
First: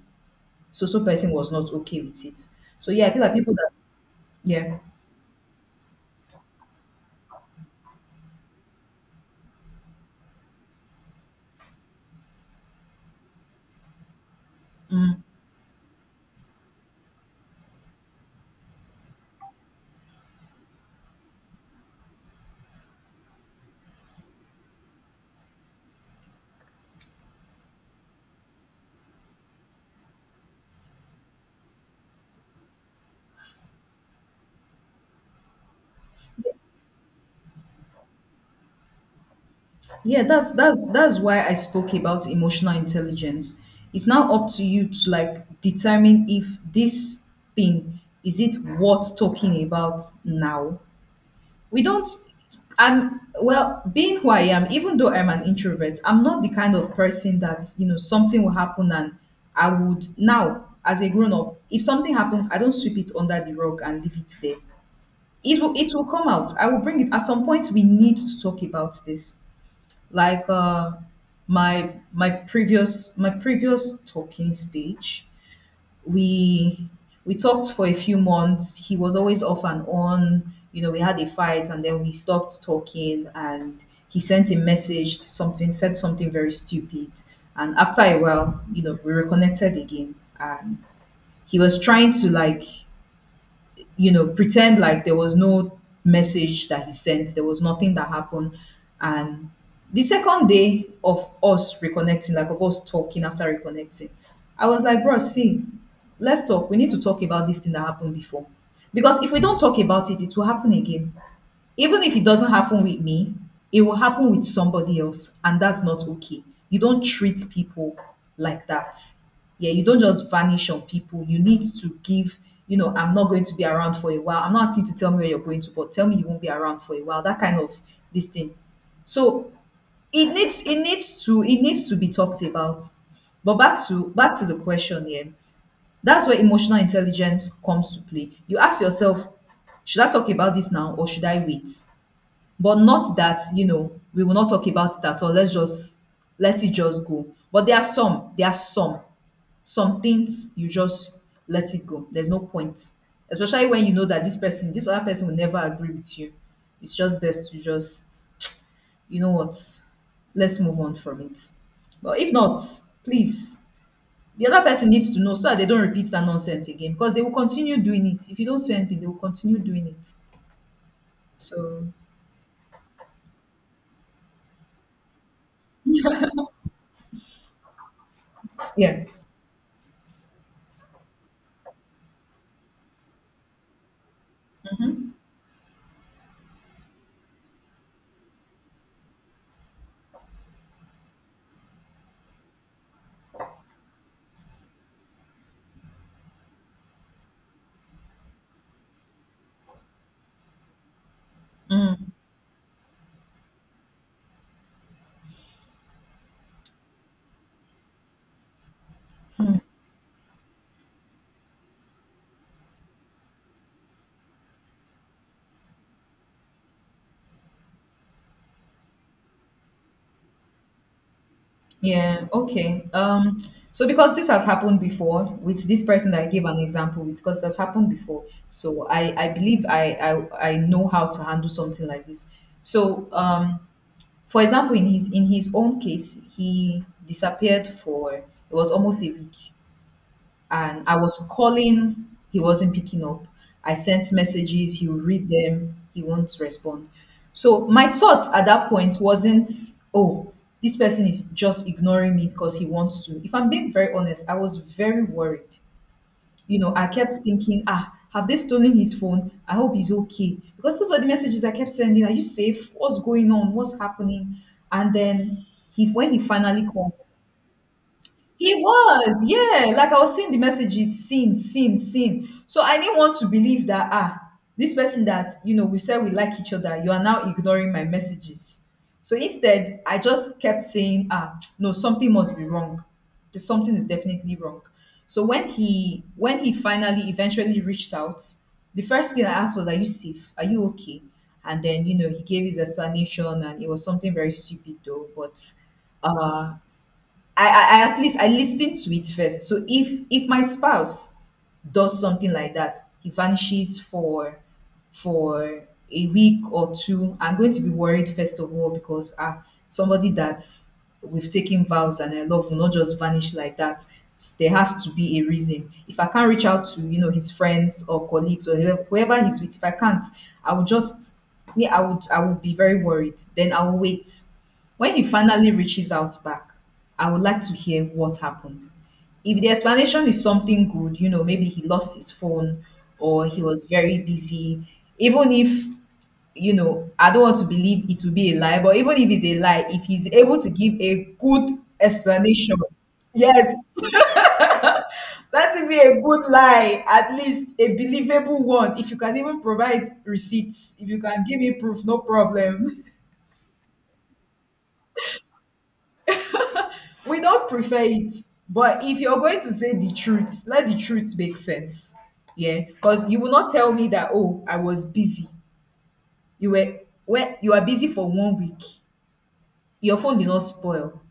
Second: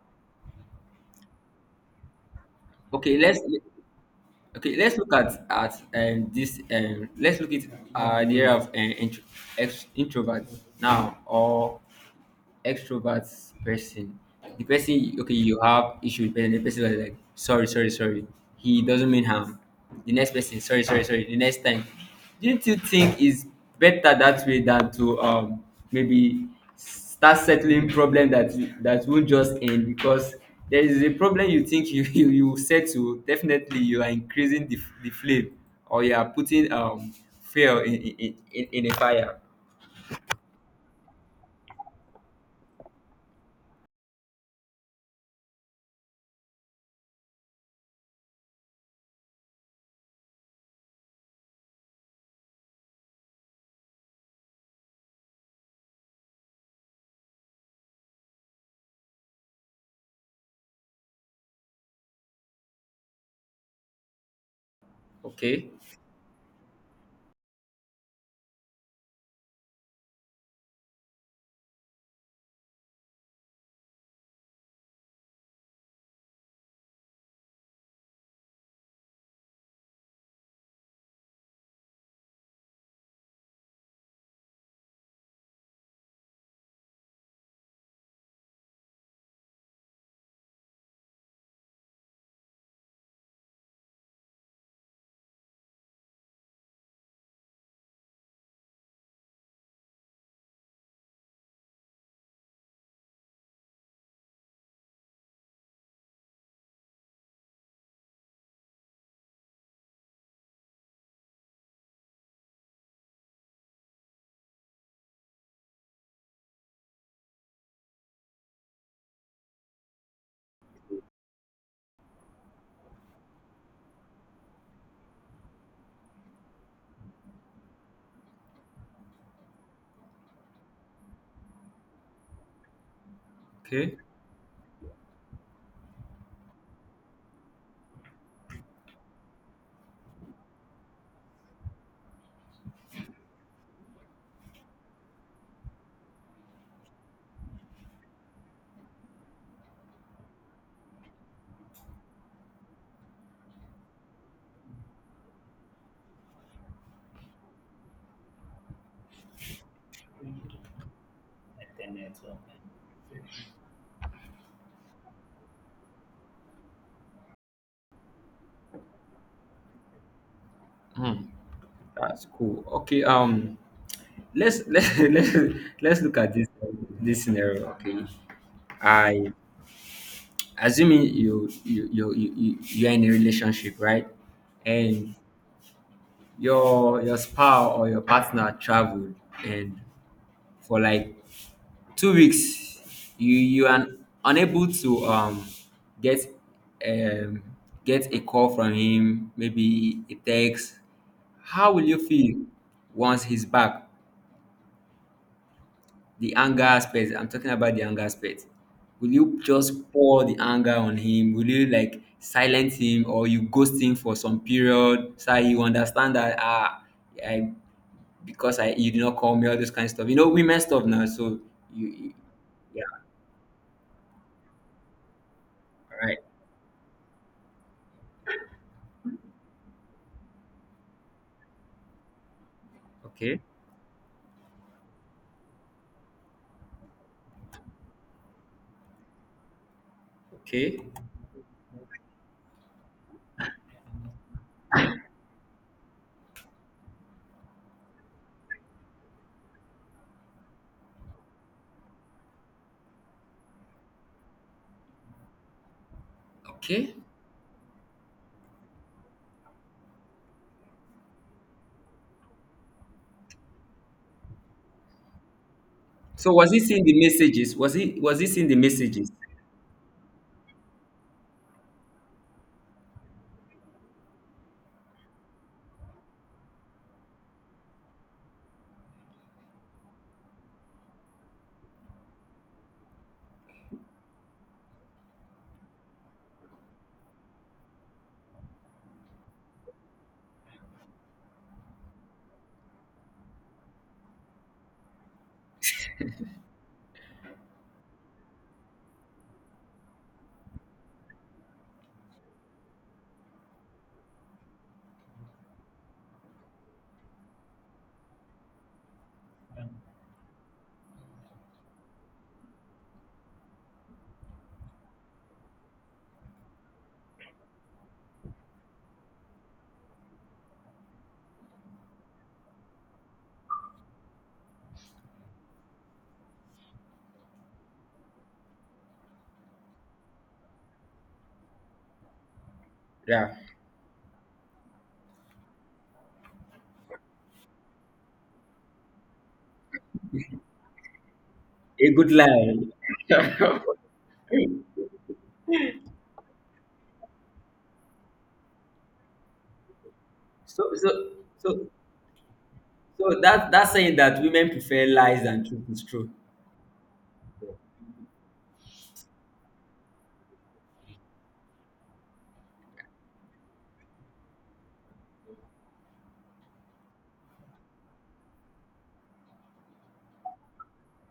Speaker 1: so so person was not okay with it. So yeah, I
Speaker 2: okay,
Speaker 1: feel like
Speaker 2: let's
Speaker 1: people that
Speaker 2: okay,
Speaker 1: yeah
Speaker 2: let's look at at um, this. Um, let's look at uh, the area of uh, intro, ex, introvert now, or extroverts person, the person okay you have issue with, and the person was like sorry, sorry, sorry. He doesn't mean harm. The next person, sorry, sorry, sorry. The next time, didn't you think is better that way than to um maybe start settling problem that that won't just end because there is a problem you think you [LAUGHS] you, you settle definitely you are increasing the, the flame or you are putting um fuel in in, in in a fire.
Speaker 1: yeah that's that's that's why I spoke about emotional intelligence. It's now up to you to like determine if this thing, is it worth talking about now? We don't I'm, well, being who I am, even though I'm an introvert, I'm not the kind of person that, you know, something will happen and I would, now as a grown up, if something happens I don't sweep it under the rug and leave it there. It
Speaker 2: Okay,
Speaker 1: will, it will come out. I will bring it at some point. We need to talk about this. Like uh my my previous my previous talking stage, we we talked for a few months. He was always off and on. You know, we had a fight and then we stopped talking, and he sent a message, something said something very stupid. And after a while, you know, we reconnected again, and he was trying to like, you know, pretend like there was no message that he sent, there was nothing that happened. And the second day of us reconnecting, like of us talking after reconnecting, I was like, bro, see, let's talk. We need to talk about this thing that happened before. Because if we don't talk about it, it will happen again. Even if it doesn't happen with me, it will happen with somebody else, and that's not okay. You don't treat people like that. Yeah, you don't just vanish on people. You need to give, you know, I'm not going to be around for a while. I'm not asking you to tell me where you're going to, but tell me you won't be around for a while. That kind of this thing. So it needs it needs to it needs to be talked about. But back
Speaker 2: okay.
Speaker 1: to back to the question here. That's where emotional intelligence comes to play. You ask yourself, should I talk about this now or should I wait? But not that you know we will not talk about that, or let's just let it just go. But there are some there are some some things you just let it go. There's no point, especially when you know that this person this other person will never agree with you. It's just best to just, you know what, let's move on from it. But if not, please, the other person needs to know so that they don't repeat that nonsense again, because they will continue doing it. If you don't say anything, they will continue doing it.
Speaker 2: Hmm.
Speaker 1: So
Speaker 2: That's cool. Okay, um, let's let's [LAUGHS] let's let's look at this this scenario. Okay,
Speaker 1: yeah.
Speaker 2: I assuming you you you you you you are in a relationship, right? And your your spouse or your partner traveled, and for like two weeks, you you are unable to um get um get a call from him, maybe a text. How will you feel once he's back? The anger aspect. I'm talking about the anger aspect. Will you just pour the anger on him? Will you like silence him or you ghost him for some period so you understand that ah I because I you did not call me, all this kind of stuff. You know women stuff now, so you, you
Speaker 1: Yeah,
Speaker 2: yeah,
Speaker 1: okay. Um, so because this has happened before with this
Speaker 2: all
Speaker 1: person
Speaker 2: right.
Speaker 1: that I gave an example with, because it has happened before. So I, I believe I, I I know how to handle something like this. So
Speaker 2: Okay.
Speaker 1: um for example, in his in his own case, he disappeared for, it was almost a week,
Speaker 2: Okay.
Speaker 1: and I was calling, he wasn't picking up. I sent messages, he would read them, he won't respond. So my thoughts at that point wasn't, oh, this person is just ignoring me because he wants to. If I'm being very honest, I was very worried. You know, I
Speaker 2: Okay.
Speaker 1: kept thinking, ah, have they stolen his phone? I hope he's okay. Because those were the messages I kept sending. Are you safe? What's going on? What's happening? And then he when he
Speaker 2: So was he
Speaker 1: finally
Speaker 2: seeing
Speaker 1: called.
Speaker 2: the messages? Was he was he seeing
Speaker 1: He
Speaker 2: the messages?
Speaker 1: was, yeah. Like I was seeing the messages, seen, seen, seen. So I didn't want to believe that, ah, this person that you know we said we like each other, you are now ignoring my messages. So instead, I just kept saying, ah, [TSK] no, something must be wrong. There's Something is definitely wrong. So when he when he finally eventually reached out, the first thing I asked was, "Are you safe? Are you okay?" And then you know he gave his explanation, and it was something very stupid though, but. uh, I, I, I at least I listen to it first. So if if my spouse does something like that, he vanishes for for a week or two, I'm going to be worried, first of all, because, ah, somebody that we've taken vows and I love will not just vanish like that. S- there has to be a reason. If I can't reach out to, you know, his friends or colleagues or whoever whoever he's with, if I can't, I will just me I would, I would be very worried. Then I will wait. When he finally reaches out back, I would like to hear what happened. If the explanation is something good, you know, maybe he lost his phone or
Speaker 2: Yeah.
Speaker 1: he was very busy, even if, you know, I don't want to believe it will be a lie, but even if it's a lie, if he's able to give a good
Speaker 2: A good lie.
Speaker 1: explanation, yes,
Speaker 2: [LAUGHS]
Speaker 1: that will be a good lie, at least a believable one. If you can even provide
Speaker 2: so
Speaker 1: receipts, if you
Speaker 2: so
Speaker 1: can give me
Speaker 2: so
Speaker 1: proof, no problem. [LAUGHS]
Speaker 2: So that that's saying that women prefer lies than truth is true.
Speaker 1: We don't prefer it, but if you're going to say the truth, let the truth make sense. Yeah, because you will not tell me that, oh, I was busy. You were Well, you are busy for one week. Your phone did not spoil.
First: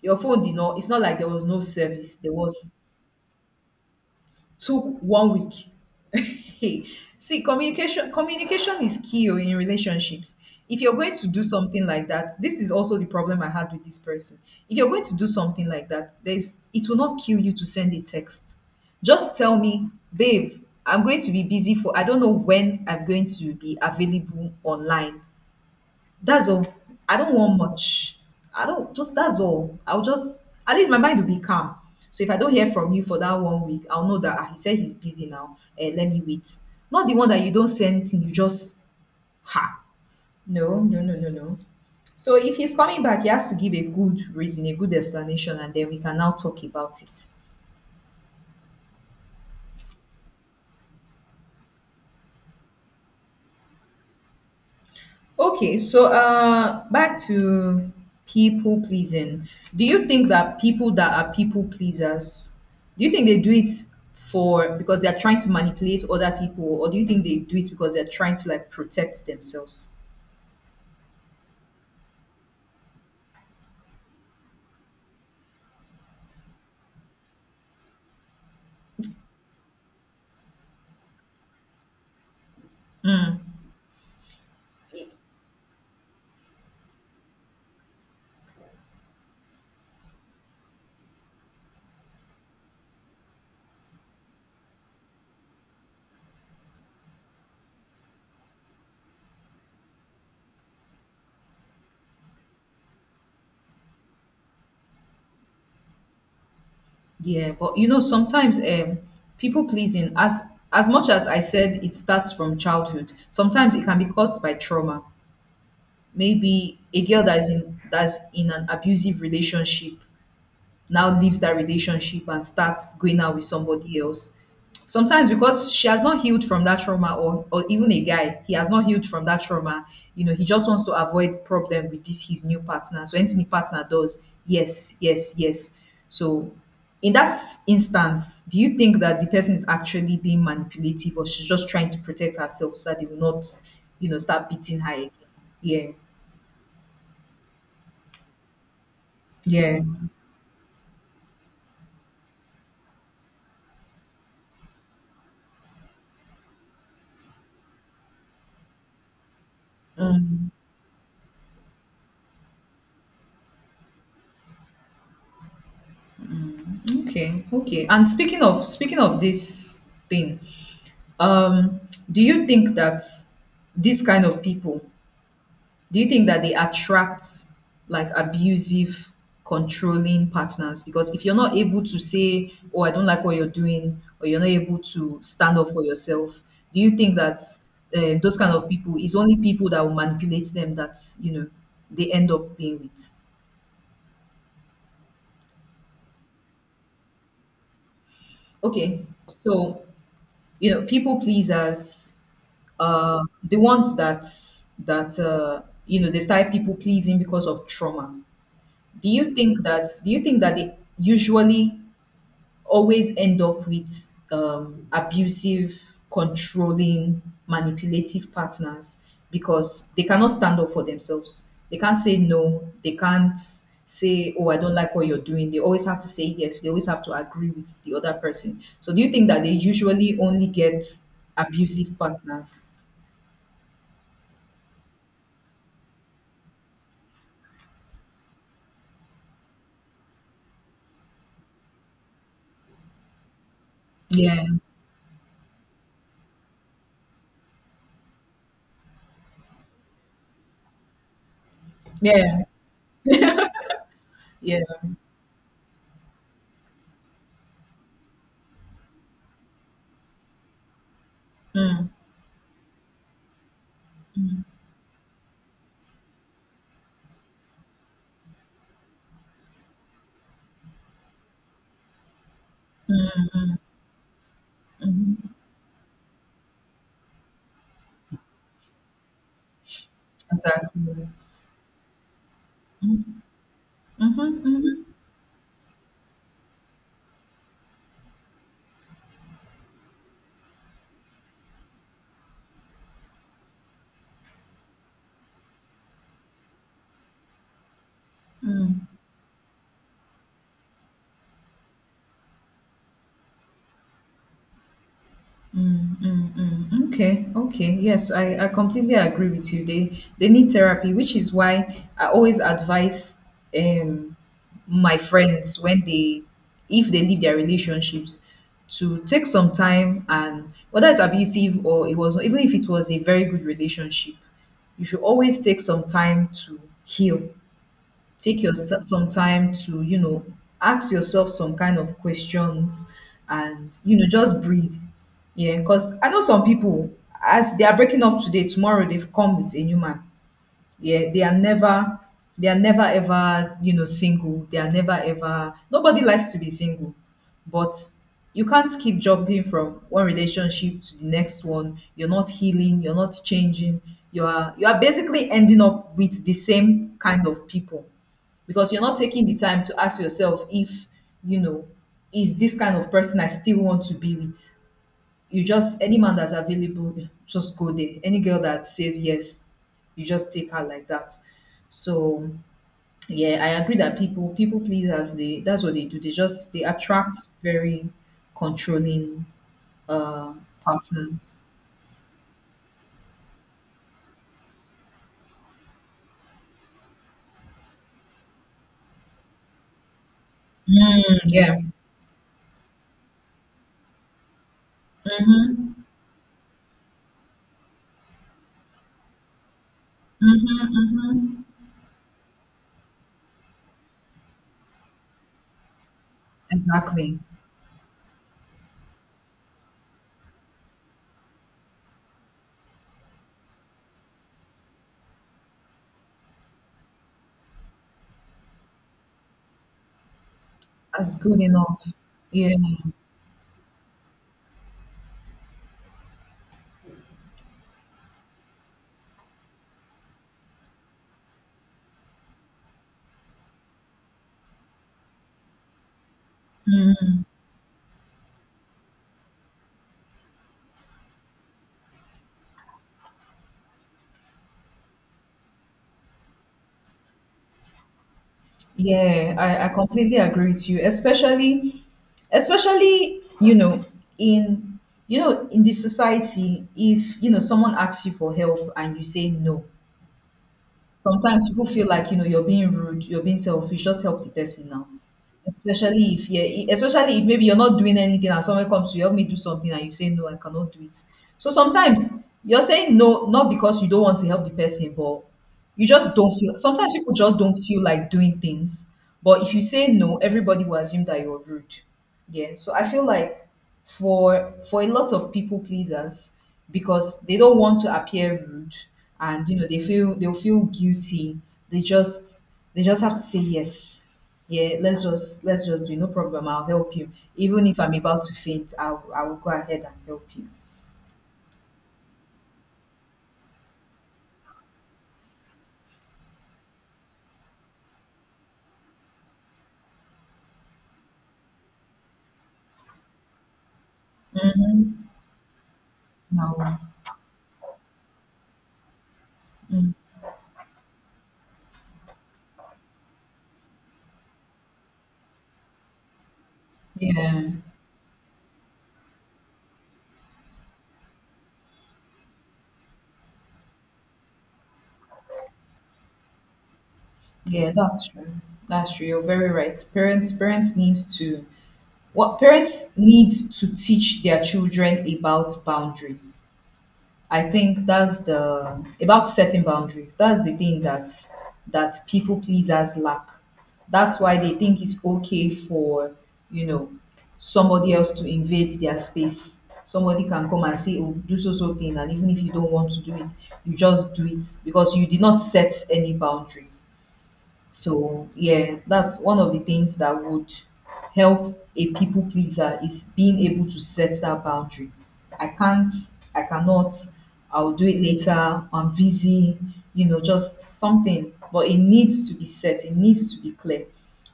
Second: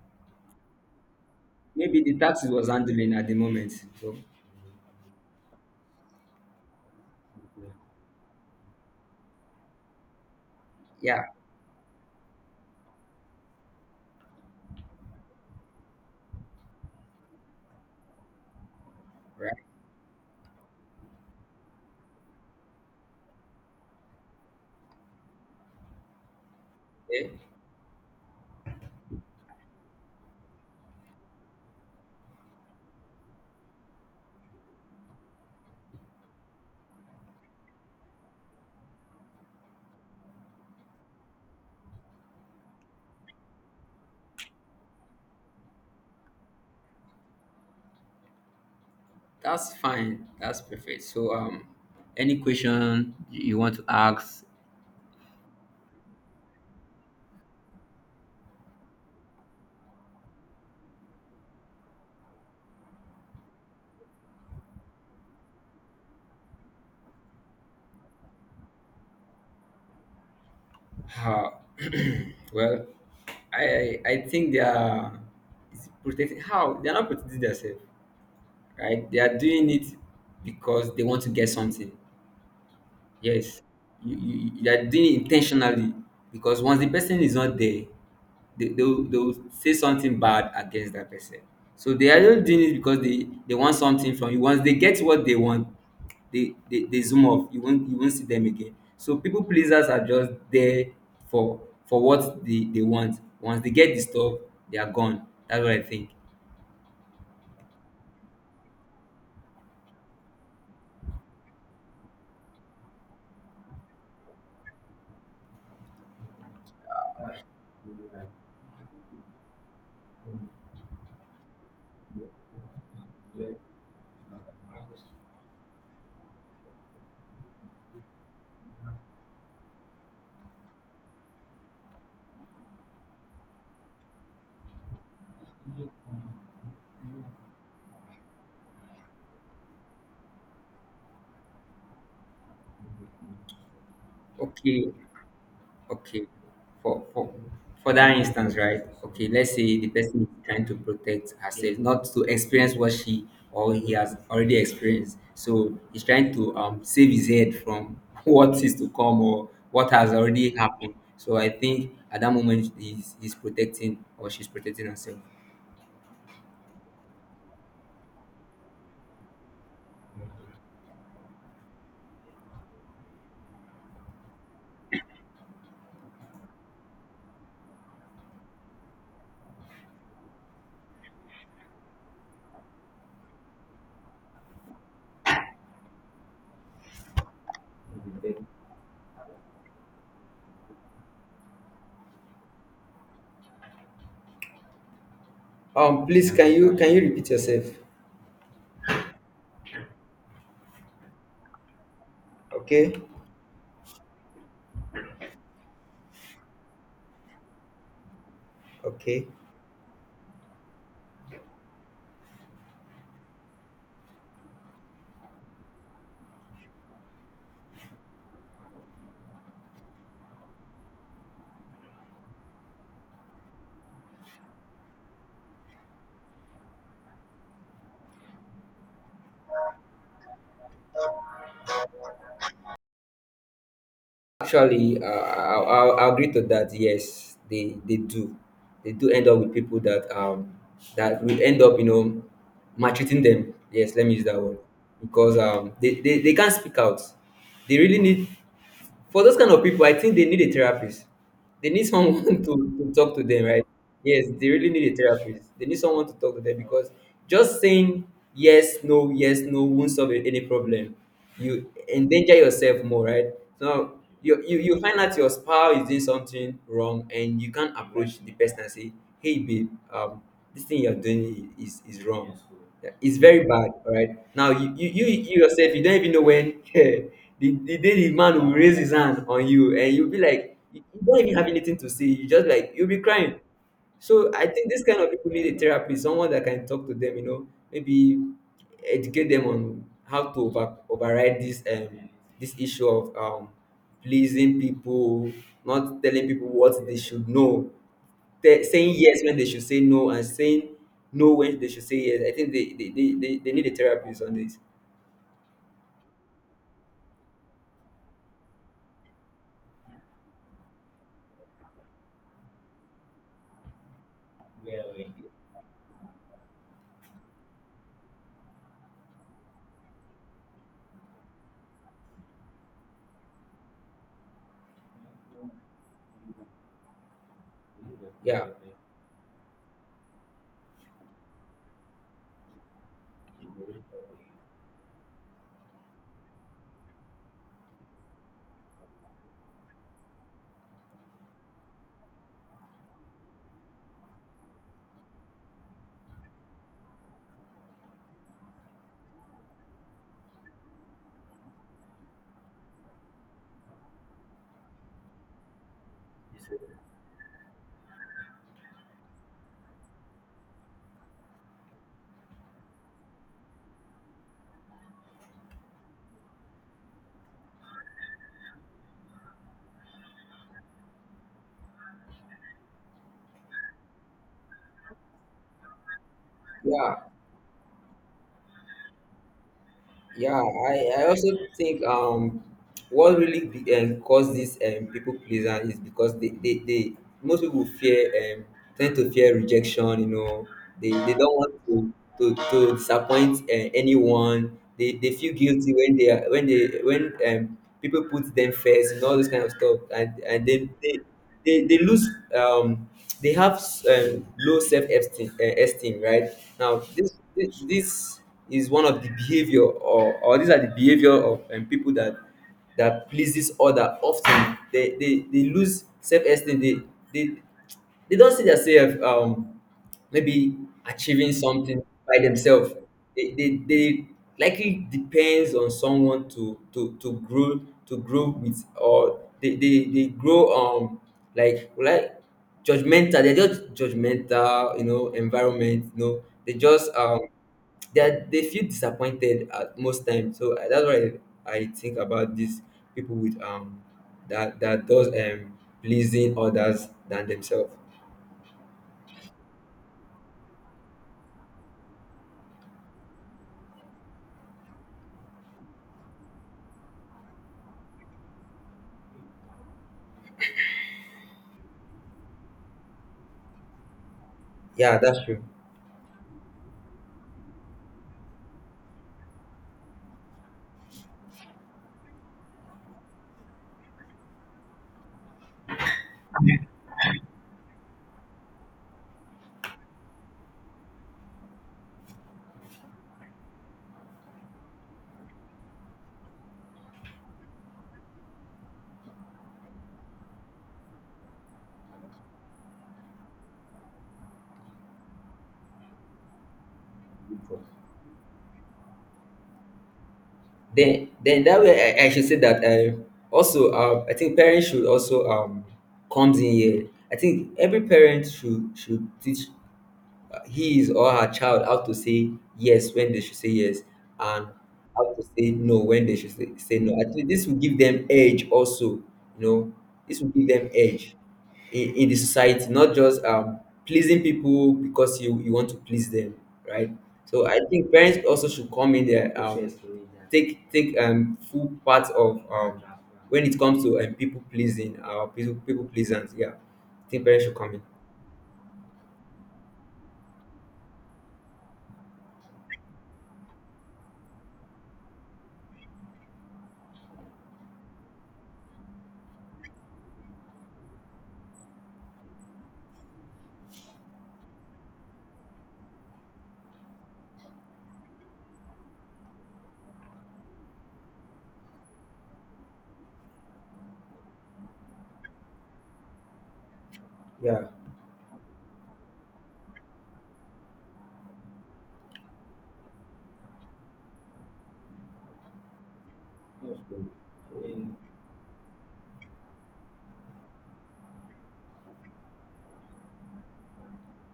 Speaker 1: Your phone did not. It's not like there was no
Speaker 2: Maybe
Speaker 1: service.
Speaker 2: the
Speaker 1: There
Speaker 2: taxi was
Speaker 1: was
Speaker 2: handling at the moment. So
Speaker 1: took one week. [LAUGHS] See, communication communication is key oh, in relationships. If you're going
Speaker 2: yeah,
Speaker 1: to do something like that, this is also the problem I had with this person. If you're going to do something like that, there's it will not kill you to send a text. Just tell
Speaker 2: right.
Speaker 1: me, babe, I'm going to be busy for, I don't know when I'm going to be available online. That's all. I
Speaker 2: Yeah,
Speaker 1: don't want much. I don't just That's all. I'll just, at least my mind will be calm. So if I don't hear from you for that one week, I'll know that, ah, he said he's busy now. Eh, let me wait. Not the one that you don't say anything, you just ha. No, no, no, no, no. So if he's coming back, he has to give a good reason, a good explanation, and then we can now talk about it.
Speaker 2: that's fine. That's perfect. So um, any question you want to ask?
Speaker 1: Okay, so uh, back to people pleasing. Do you think that people that are people pleasers, do you think they do it for because they are trying to manipulate other people, or do you think they do it because they're trying to like protect themselves?
Speaker 2: Uh, [CLEARS THROAT] well, I I think they are is protecting how they are not protecting themselves, right? They are doing it because they want to get something. Yes, you, you, you are doing it intentionally because once the person is not there, they, they, will, they will say something bad against that person. So they are just doing it because they, they want something from you. Once they get what they want, they, they, they zoom off. You won't you won't see them again. So people pleasers are just there for for what they, they want. Once they get the stuff, they are gone. That's what I think.
Speaker 1: Yeah, but you know, sometimes um, people pleasing, as as much as I said, it starts from childhood. Sometimes it can be caused by trauma. Maybe a girl that's in that's in an abusive relationship now leaves that relationship and starts going out with somebody else. Sometimes because she has not healed from that trauma, or or even a guy, he has not healed from that trauma. You know, he just wants to avoid problem with this his new partner. So anything the partner does, yes, yes, yes. So in that s- instance, do you think that the person is actually being manipulative, or she's just trying to protect herself so that they will not, you know, start beating
Speaker 2: Okay.
Speaker 1: her again? Yeah.
Speaker 2: Okay. For for for that instance, right? Okay, let's say
Speaker 1: Yeah.
Speaker 2: the person is trying to protect herself, not to experience what she or he has already experienced. So he's trying to um save his head from [LAUGHS] what is to come or what has already happened. So I think at that moment he's, he's protecting or she's protecting herself.
Speaker 1: Okay. Okay. And speaking of speaking of this thing, um do you think that these kind of people, do you think that they attract like abusive, controlling partners? Because if you're not able to say, oh, I don't like what you're doing, or you're not able to stand up for yourself, do you think that um, those kind of people is only people that will manipulate them, that you know they end up being with?
Speaker 2: Um, please can you can you repeat yourself?
Speaker 1: Okay, so you know, people pleasers,
Speaker 2: Okay,
Speaker 1: uh, the ones that that uh, you know, they start people pleasing because of trauma. Do
Speaker 2: okay.
Speaker 1: you think that do you think that they usually always end up with um, abusive, controlling, manipulative partners, because they cannot stand up for themselves? They can't say no. They can't say, "Oh, I don't like what you're doing." They always have to say yes. They always have to agree with the other person. So, do you think that they usually only get abusive partners?
Speaker 2: Actually, uh, I'll, I'll I'll agree to that. Yes, they they do, they do end up with people that um that will end up, you know, maltreating them. Yes, let me use that
Speaker 1: Yeah.
Speaker 2: word because um they, they, they can't speak out. They really need, for those kind of people, I think they need a therapist. They need someone [LAUGHS] to,
Speaker 1: Yeah,
Speaker 2: to talk to them, right? Yes, they
Speaker 1: yeah.
Speaker 2: really need a therapist. They need someone to talk to them because just saying yes, no, yes, no won't solve any problem. You
Speaker 1: Mm,
Speaker 2: endanger yourself more, right? So you, you, you find out your spouse is doing something wrong and you can't approach the person and say, hey, babe, um, this thing you're doing is, is wrong. Yeah, it's very bad, all right? Now, you, you, you, you yourself, you don't even know when, [LAUGHS] the, the day the man will raise his hand on you, and you'll be like,
Speaker 1: exactly.
Speaker 2: you you
Speaker 1: Mm-hmm,
Speaker 2: don't even have anything to say. You just like, you'll be crying. So I think this
Speaker 1: mm-hmm,
Speaker 2: kind of people need a therapist, someone that can talk to them, you know, maybe educate them on how to over, override this um this issue of um pleasing people, not telling people what they should know, te- saying yes when they should say no and saying no when they should say yes. I think they they, they, they, they need a therapist on this.
Speaker 1: mm-hmm. Mm-hmm. Okay, okay. Yes, I, I completely agree with you. They they need therapy, which is why I always advise um my friends when they, if they leave their relationships, to take some time. And whether it's abusive or it was, even if it was a very good relationship, you should always take some time to heal, take
Speaker 2: Yeah.
Speaker 1: your some time to, you know, ask yourself some kind of questions, and, you know, just breathe. Yeah, because I know some people, as they are breaking up today, tomorrow they've come with a new man. Yeah, they are never they are never ever, you know, single. They are never ever Nobody likes to be single. But you can't keep jumping from one relationship to the next one. You're not healing, you're not changing. You are you are basically ending up with the same kind of people, because you're not taking the time to ask yourself if, you know, is this kind of person I still want to be with? You just, any man that's available, just go there. Any girl that says yes, you just take her like that. So yeah, I agree that people people pleasers, they that's what they do. They just they
Speaker 2: Yeah.
Speaker 1: attract very controlling uh
Speaker 2: Yeah. I, I also
Speaker 1: partners.
Speaker 2: think um what really be, um, caused this, um, people pleaser is because they, they, they most people fear um tend to fear rejection, you know. They they
Speaker 1: Mm,
Speaker 2: don't want
Speaker 1: yeah.
Speaker 2: to to, to disappoint uh, anyone. They, they feel guilty when they are when they when um people put them first and all this kind of stuff, and and then
Speaker 1: Mm-hmm,
Speaker 2: they
Speaker 1: mm-hmm.
Speaker 2: they they lose um they have, um, low self esteem, uh, esteem, right? Now, this
Speaker 1: Exactly.
Speaker 2: this this is one of the behavior, or or these are the behavior of, um, people that that pleases other often. They they they lose self esteem. They they they don't see their self, um maybe
Speaker 1: That's
Speaker 2: achieving
Speaker 1: good
Speaker 2: something
Speaker 1: enough.
Speaker 2: by
Speaker 1: Yeah.
Speaker 2: themselves. They, they, they likely depends on someone to to, to grow, to grow with. Or they, they, they grow um like like judgmental. They're just judgmental, you know, environment, you know. they just um they are, they feel disappointed at most times. So I- that's why I, I think about these people with, um that that does, um pleasing others than themselves.
Speaker 1: Yeah, I, I completely agree with you, especially especially, you know, in you know, in the society, if you know someone asks you for help and you say no, sometimes people feel like, you know, you're being rude, you're being selfish, just help the person now.
Speaker 2: Yeah, that's true.
Speaker 1: Especially if, yeah, especially if maybe you're not doing anything and someone comes to you, help me do something, and you say no, I cannot do it. So sometimes you're saying no, not because you don't want to help the person, but you just don't feel sometimes people just don't feel like doing things. But if you say no, everybody will assume that you're rude. Yeah. So I feel like for for a lot of people pleasers, because they don't want to appear rude, and you know they feel, they'll feel guilty. They just they just have to say yes. Yeah, let's just let's just do it. No problem. I'll help you. Even if I'm about to faint, I'll I will go ahead and help you.
Speaker 2: then then that way, I, I should say that, uh, also um, I think parents should also um comes in here. I think every parent should should teach his or her child how to say yes when they should say yes, and how to say no when they should say,
Speaker 1: No.
Speaker 2: say no. I think this will give them edge also, you know, this will give them edge in, in the society, not just, um, pleasing people because you, you want to please them, right?
Speaker 1: Yeah.
Speaker 2: So I think parents also should come in there, um, take take um, full part of, um, when it comes to, um, people pleasing, uh, people people pleasant. Yeah, I think parents should
Speaker 1: Yeah,
Speaker 2: come in.
Speaker 1: that's true. That's true. You're very right. Parents parents need to, what parents need to teach their children about boundaries. I think that's the, about setting boundaries. That's the thing that that people pleasers lack. That's why they think it's okay for, you know, somebody else to invade their space. Somebody can come and say, oh, do so so thing, and even if you don't want to do it, you just do it because you did not set any boundaries.
Speaker 2: Yeah,
Speaker 1: So yeah, that's one of the things that would help a people pleaser, is being able to set that boundary. I can't, I cannot, I'll do it later, I'm busy, you know, just something. But it needs to be set, it needs to be clear.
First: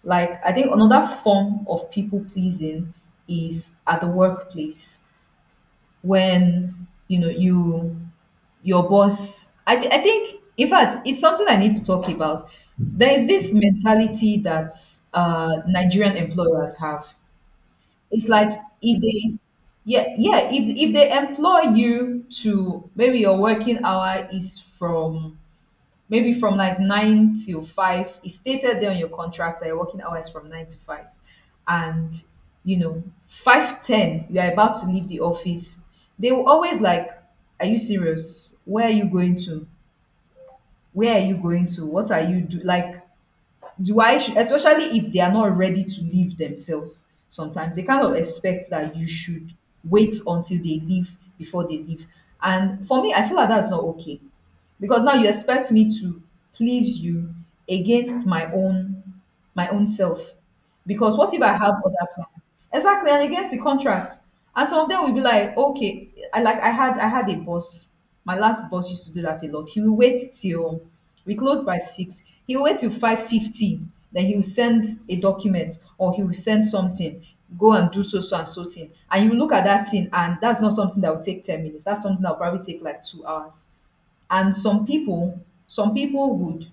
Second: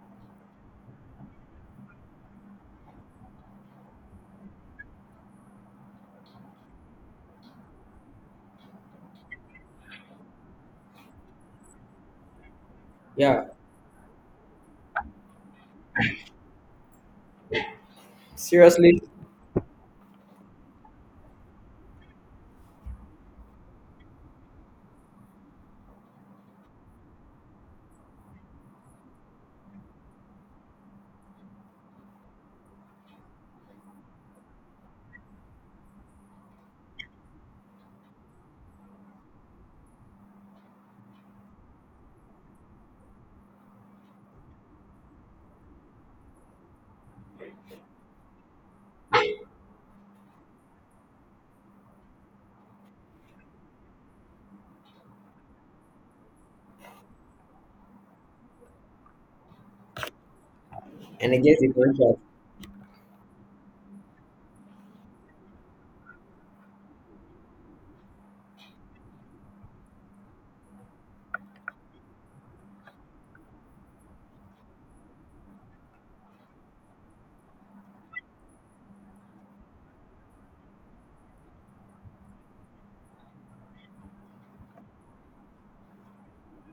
Speaker 1: Like I think another form of people pleasing is at the workplace when you know you your boss, I, th- I think, in fact, it's something I need to talk about. There is
Speaker 2: yeah.
Speaker 1: this mentality that uh, Nigerian employers have. It's like if
Speaker 2: Seriously,
Speaker 1: they, yeah, yeah, if, if they employ you to, maybe your working hour is from maybe from like nine till five. It's stated there on your contract that your working hours from nine to five. And you know, five ten, you are about to leave the office. They will always like, "Are you serious? Where are you going to? Where are you going to? What are you do, like, do I, sh- especially if they are not ready to leave themselves, sometimes they kind of expect that you should wait until they leave before they leave. And for me, I feel like that's not okay because now you expect me to please you against my own my own self. Because
Speaker 2: and
Speaker 1: what if I
Speaker 2: against the
Speaker 1: have other
Speaker 2: contract.
Speaker 1: plans? Exactly, and against the contract. And some of them will be like, okay, I like I had I had a boss. My last boss used to do that a lot. He will wait till we close by six. He will wait till five fifty. Then he will send a document or he will send something. Go and do so so and so thing. And you look at that thing, and that's not something that will take ten minutes. That's something that will probably take like two hours, and some people some people would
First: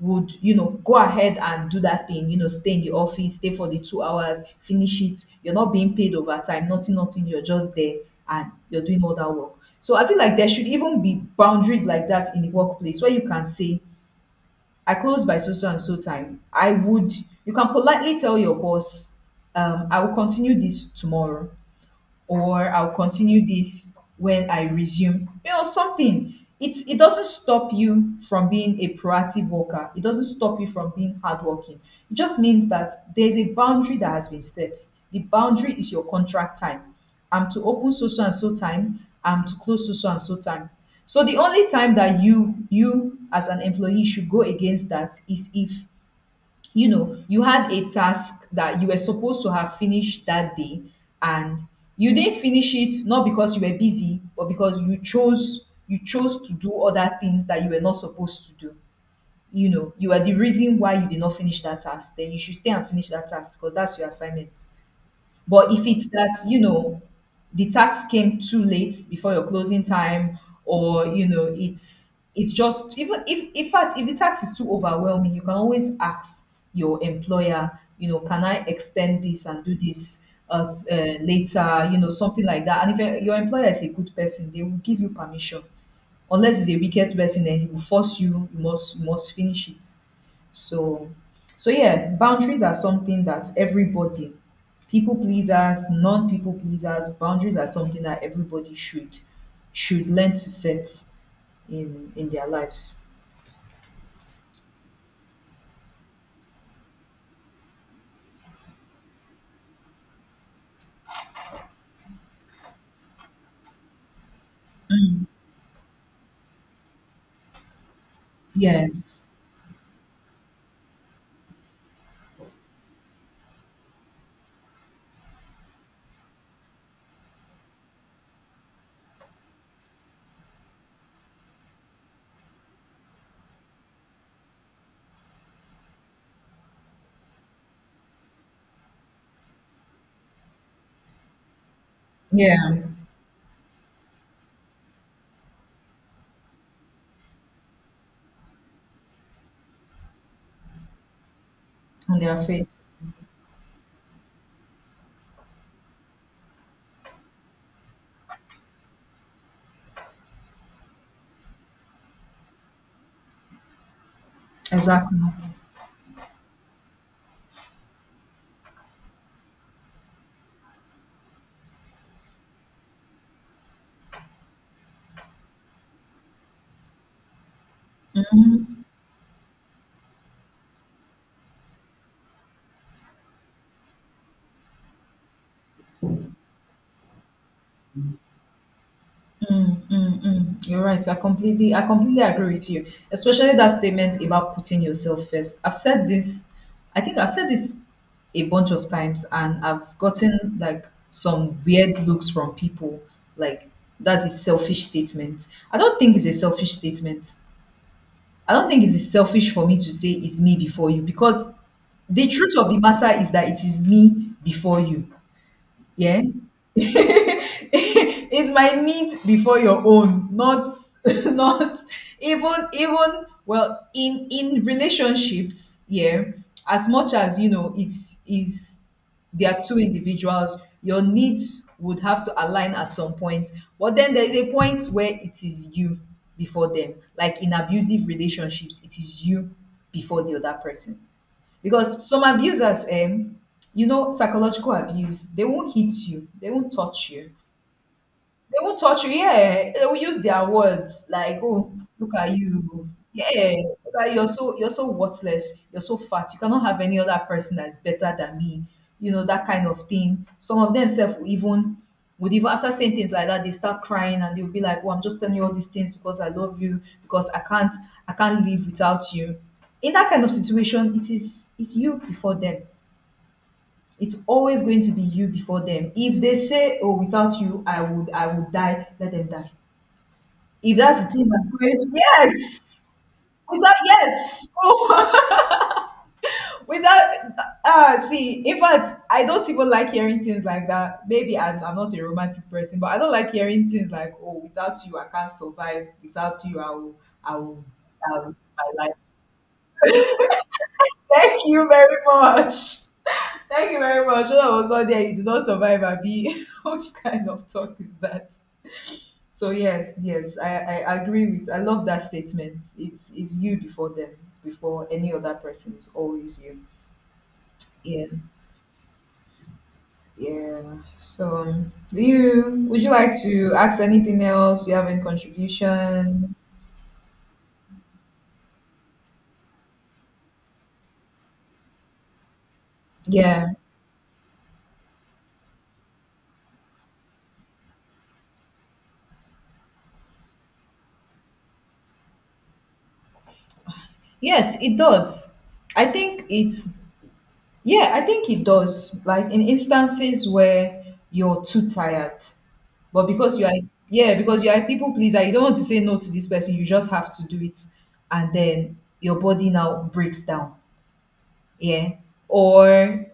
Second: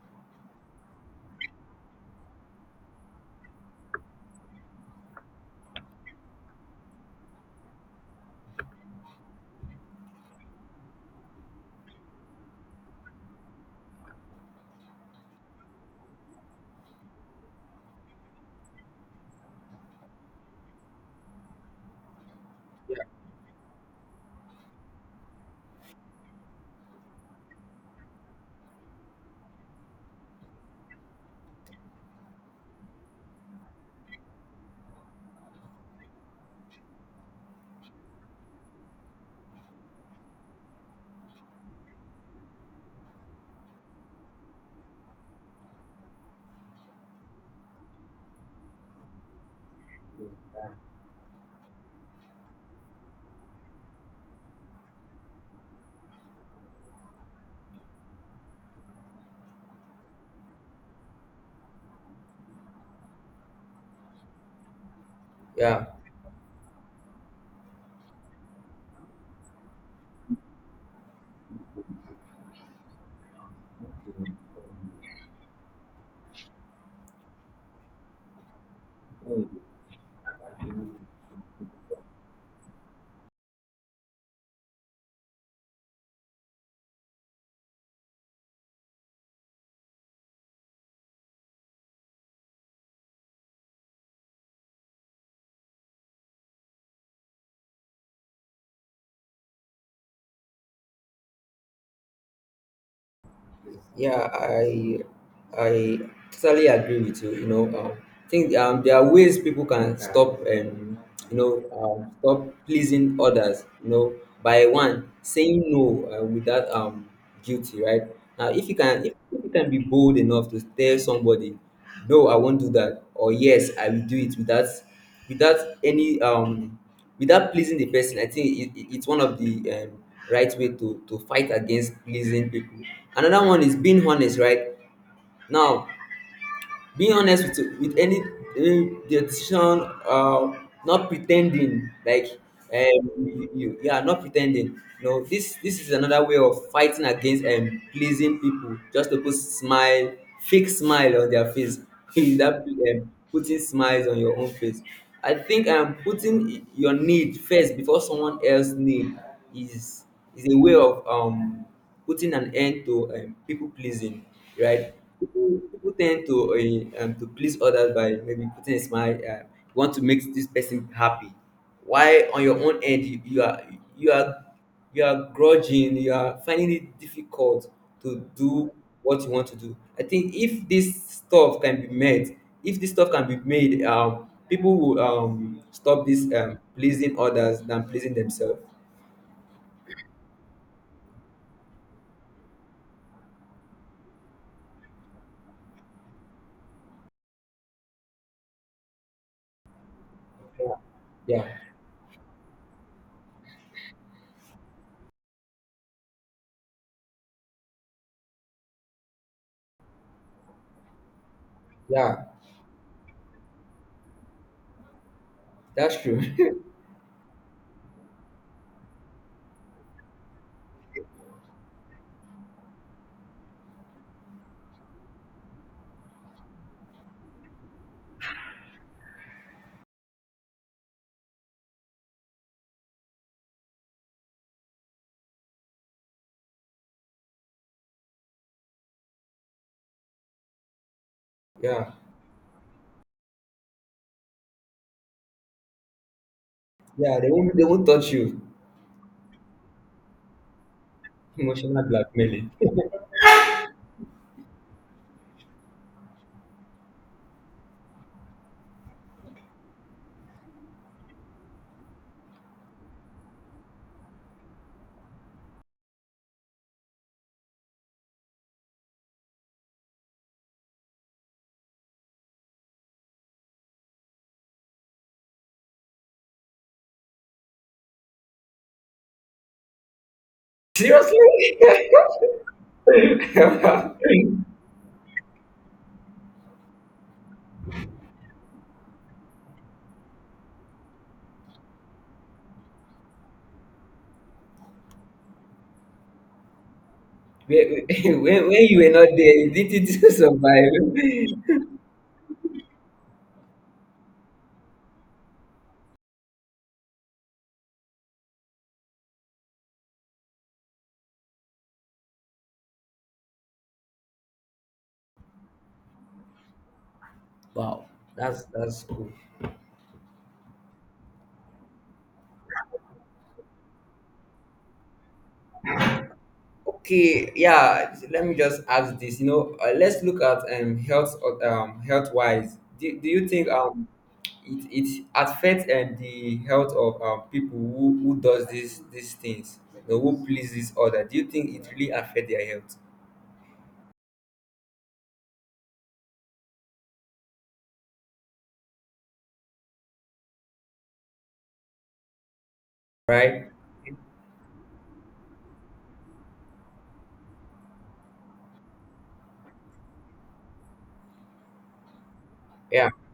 Speaker 1: would you know, go ahead and do that thing, you know, stay in the office, stay for the two hours, finish it. You're not being paid overtime, nothing, nothing. You're just there and you're doing all that work. So I feel like there should even be boundaries like that in the workplace where you can say, I close by so so and so time. I would, you can politely tell your boss, um, I will continue this tomorrow or I'll continue this when I resume. You know, something. It's it doesn't stop you from being a proactive worker. It doesn't stop you from being hardworking. It just means that there's a boundary that has been set. The boundary is your contract time. I'm to open so so and so time. I'm to close so so and so time. So the only time that you you as an employee should go against that is if you know you had a task that you were supposed to have finished that day and you didn't finish it not because you were busy but because you chose you chose to do other things that you were not supposed to do. You know, you are the reason why you did not finish that task, then you should stay and finish that task because that's your assignment. But
Speaker 2: Yeah,
Speaker 1: if it's that, you know, the tax came too late before your closing time, or, you know, it's it's just, even if in fact if the tax is too overwhelming, you can always ask your employer, you know, can I extend this and do this uh, uh, later, you know, something like that. And if your employer is a good person, they will give you permission unless it's a wicked person, then he will force you. You must, you must finish it. So, so yeah, boundaries are something that everybody, people pleasers, non-people pleasers, boundaries are something that everybody should should learn to set in in their lives.
Speaker 2: yeah, I I totally agree with you. You know, um, I think, um, there are ways people can stop, um, you know, um, stop pleasing others. You know, by one saying no, uh, without, um guilty, right? Now, if you can, if,
Speaker 1: Yes.
Speaker 2: if you can be bold enough to tell somebody no, I won't do that, or yes, I will do it without without any, um without pleasing the person. I think it, it, it's one of the, um, right way to to fight against pleasing people. Another one is being honest, right? Now, being honest with with any, uh, their decision, uh, not pretending like,
Speaker 1: Yeah.
Speaker 2: um, you, you yeah, not pretending. No, this this is another way of fighting against, and, um, pleasing people just to put smile, fake smile on their face. [LAUGHS]
Speaker 1: On
Speaker 2: Is
Speaker 1: their
Speaker 2: that,
Speaker 1: faith.
Speaker 2: um, putting smiles on your own face? I think, um, putting your need first before someone else's need is is a way of, um putting an end to, um, people pleasing, right?
Speaker 1: Exactly.
Speaker 2: People, people tend to, uh, um, to please others by maybe putting a smile. Uh, you want to make this person happy. Why on your own end you, you are you are you are grudging. You are finding it difficult to do what you want to do. I think if this stuff can be made, if this stuff can be made, um, people will, um, stop this, um, pleasing others than pleasing themselves.
Speaker 1: Mm, mm, mm. You're right. I completely, I completely agree with you, especially that statement about putting yourself first. I've said this, I think I've said this a bunch of times, and I've gotten like
Speaker 2: Yeah,
Speaker 1: some weird looks from people. Like that's a selfish statement. I don't think it's a selfish statement. I don't think it is selfish for me to say it's me before you because
Speaker 2: yeah,
Speaker 1: the truth of the matter is that it is me before you.
Speaker 2: that's
Speaker 1: Yeah.
Speaker 2: true.
Speaker 1: [LAUGHS] It's my needs before your own, not [LAUGHS] not even even, well, in in relationships, yeah. As much as you know, it's is they are two individuals, your needs would have to align at some point. But then there is a point where it is you before them. Like in abusive relationships, it is you before the other person.
Speaker 2: [LAUGHS] Yeah.
Speaker 1: Because some abusers, um, you know, psychological abuse, they won't hit you, they won't touch
Speaker 2: Yeah, they
Speaker 1: you.
Speaker 2: won't they won't touch you.
Speaker 1: They won't touch you. Yeah, they will use their words like, "Oh,
Speaker 2: Emotional
Speaker 1: look at
Speaker 2: blackmailing.
Speaker 1: you. Yeah, look at you. You're so you're so worthless. You're so fat. You cannot have any other person that's better than me." You know that kind of thing. Some of themselves will even would even after saying things like that, they start crying and they'll be like, "Oh, I'm just telling you all these things because I love you. Because I can't I can't live without you." In that kind of situation, it is it's you before them. It's always going to be you before them. If they say, "Oh, without you, I would, I would die," let them die.
Speaker 2: [LAUGHS]
Speaker 1: If that's the
Speaker 2: Seriously?
Speaker 1: thing that's going to, yes,
Speaker 2: [LAUGHS]
Speaker 1: without,
Speaker 2: when,
Speaker 1: yes, [LAUGHS] oh, without, ah, see. In fact, I don't even like hearing things like that. Maybe I, I'm not a romantic person, but I don't like hearing things like, "Oh, without you, I can't survive. Without you, I will, I will, I will
Speaker 2: when, when you
Speaker 1: my
Speaker 2: were
Speaker 1: life."
Speaker 2: not there, you didn't
Speaker 1: Thank
Speaker 2: survive.
Speaker 1: you
Speaker 2: [LAUGHS]
Speaker 1: very much. Thank you very much. When I was not there, you did not survive, Abi. [LAUGHS] Which kind of talk is that? So yes, yes, I, I agree with. I love that statement. It's it's you before them, before any other person. It's always you.
Speaker 2: Wow,
Speaker 1: Yeah.
Speaker 2: that's that's cool.
Speaker 1: Yeah. So um, do you would you like to ask anything else? Do you have any contribution?
Speaker 2: Okay, yeah. Let me just ask this. You know, uh, let's look at um health um health wise. Do, do you think
Speaker 1: Yeah.
Speaker 2: um it it affects uh, the health of um, people who, who does these these things, you know, who please this order. Do you think it really affects their health?
Speaker 1: Yes, it does. I think it's. Yeah, I think it does. Like in instances where you're too tired, but because you
Speaker 2: Right?
Speaker 1: are, yeah, because you are a people pleaser, you don't want to say no to this person, you just have to do it. And then your body now breaks down, yeah,
Speaker 2: Yeah.
Speaker 1: or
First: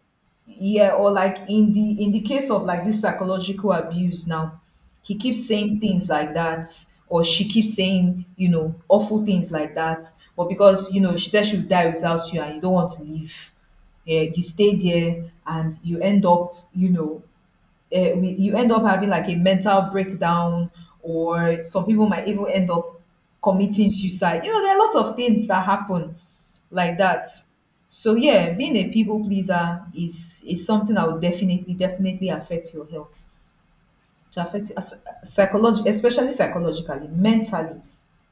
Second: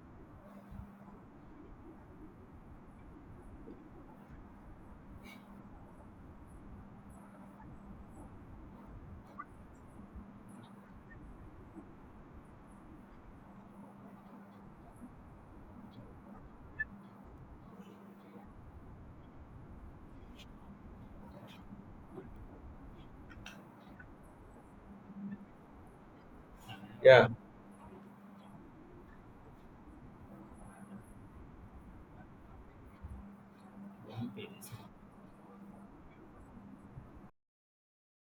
Speaker 1: yeah or like in the in the case of like this psychological abuse now he keeps saying things like that or she keeps saying, you know, awful things like that, but because you know she said she would die without you and you don't want to leave, yeah, you stay there and you end up, you know, eh, we, you end up having like a mental breakdown, or some people might even end up committing suicide. You know, there are a lot of things that happen like
Speaker 2: Yeah.
Speaker 1: that. So yeah, being a people pleaser is is something that will definitely, definitely affect your health. To affect psychologically, especially psychologically, mentally,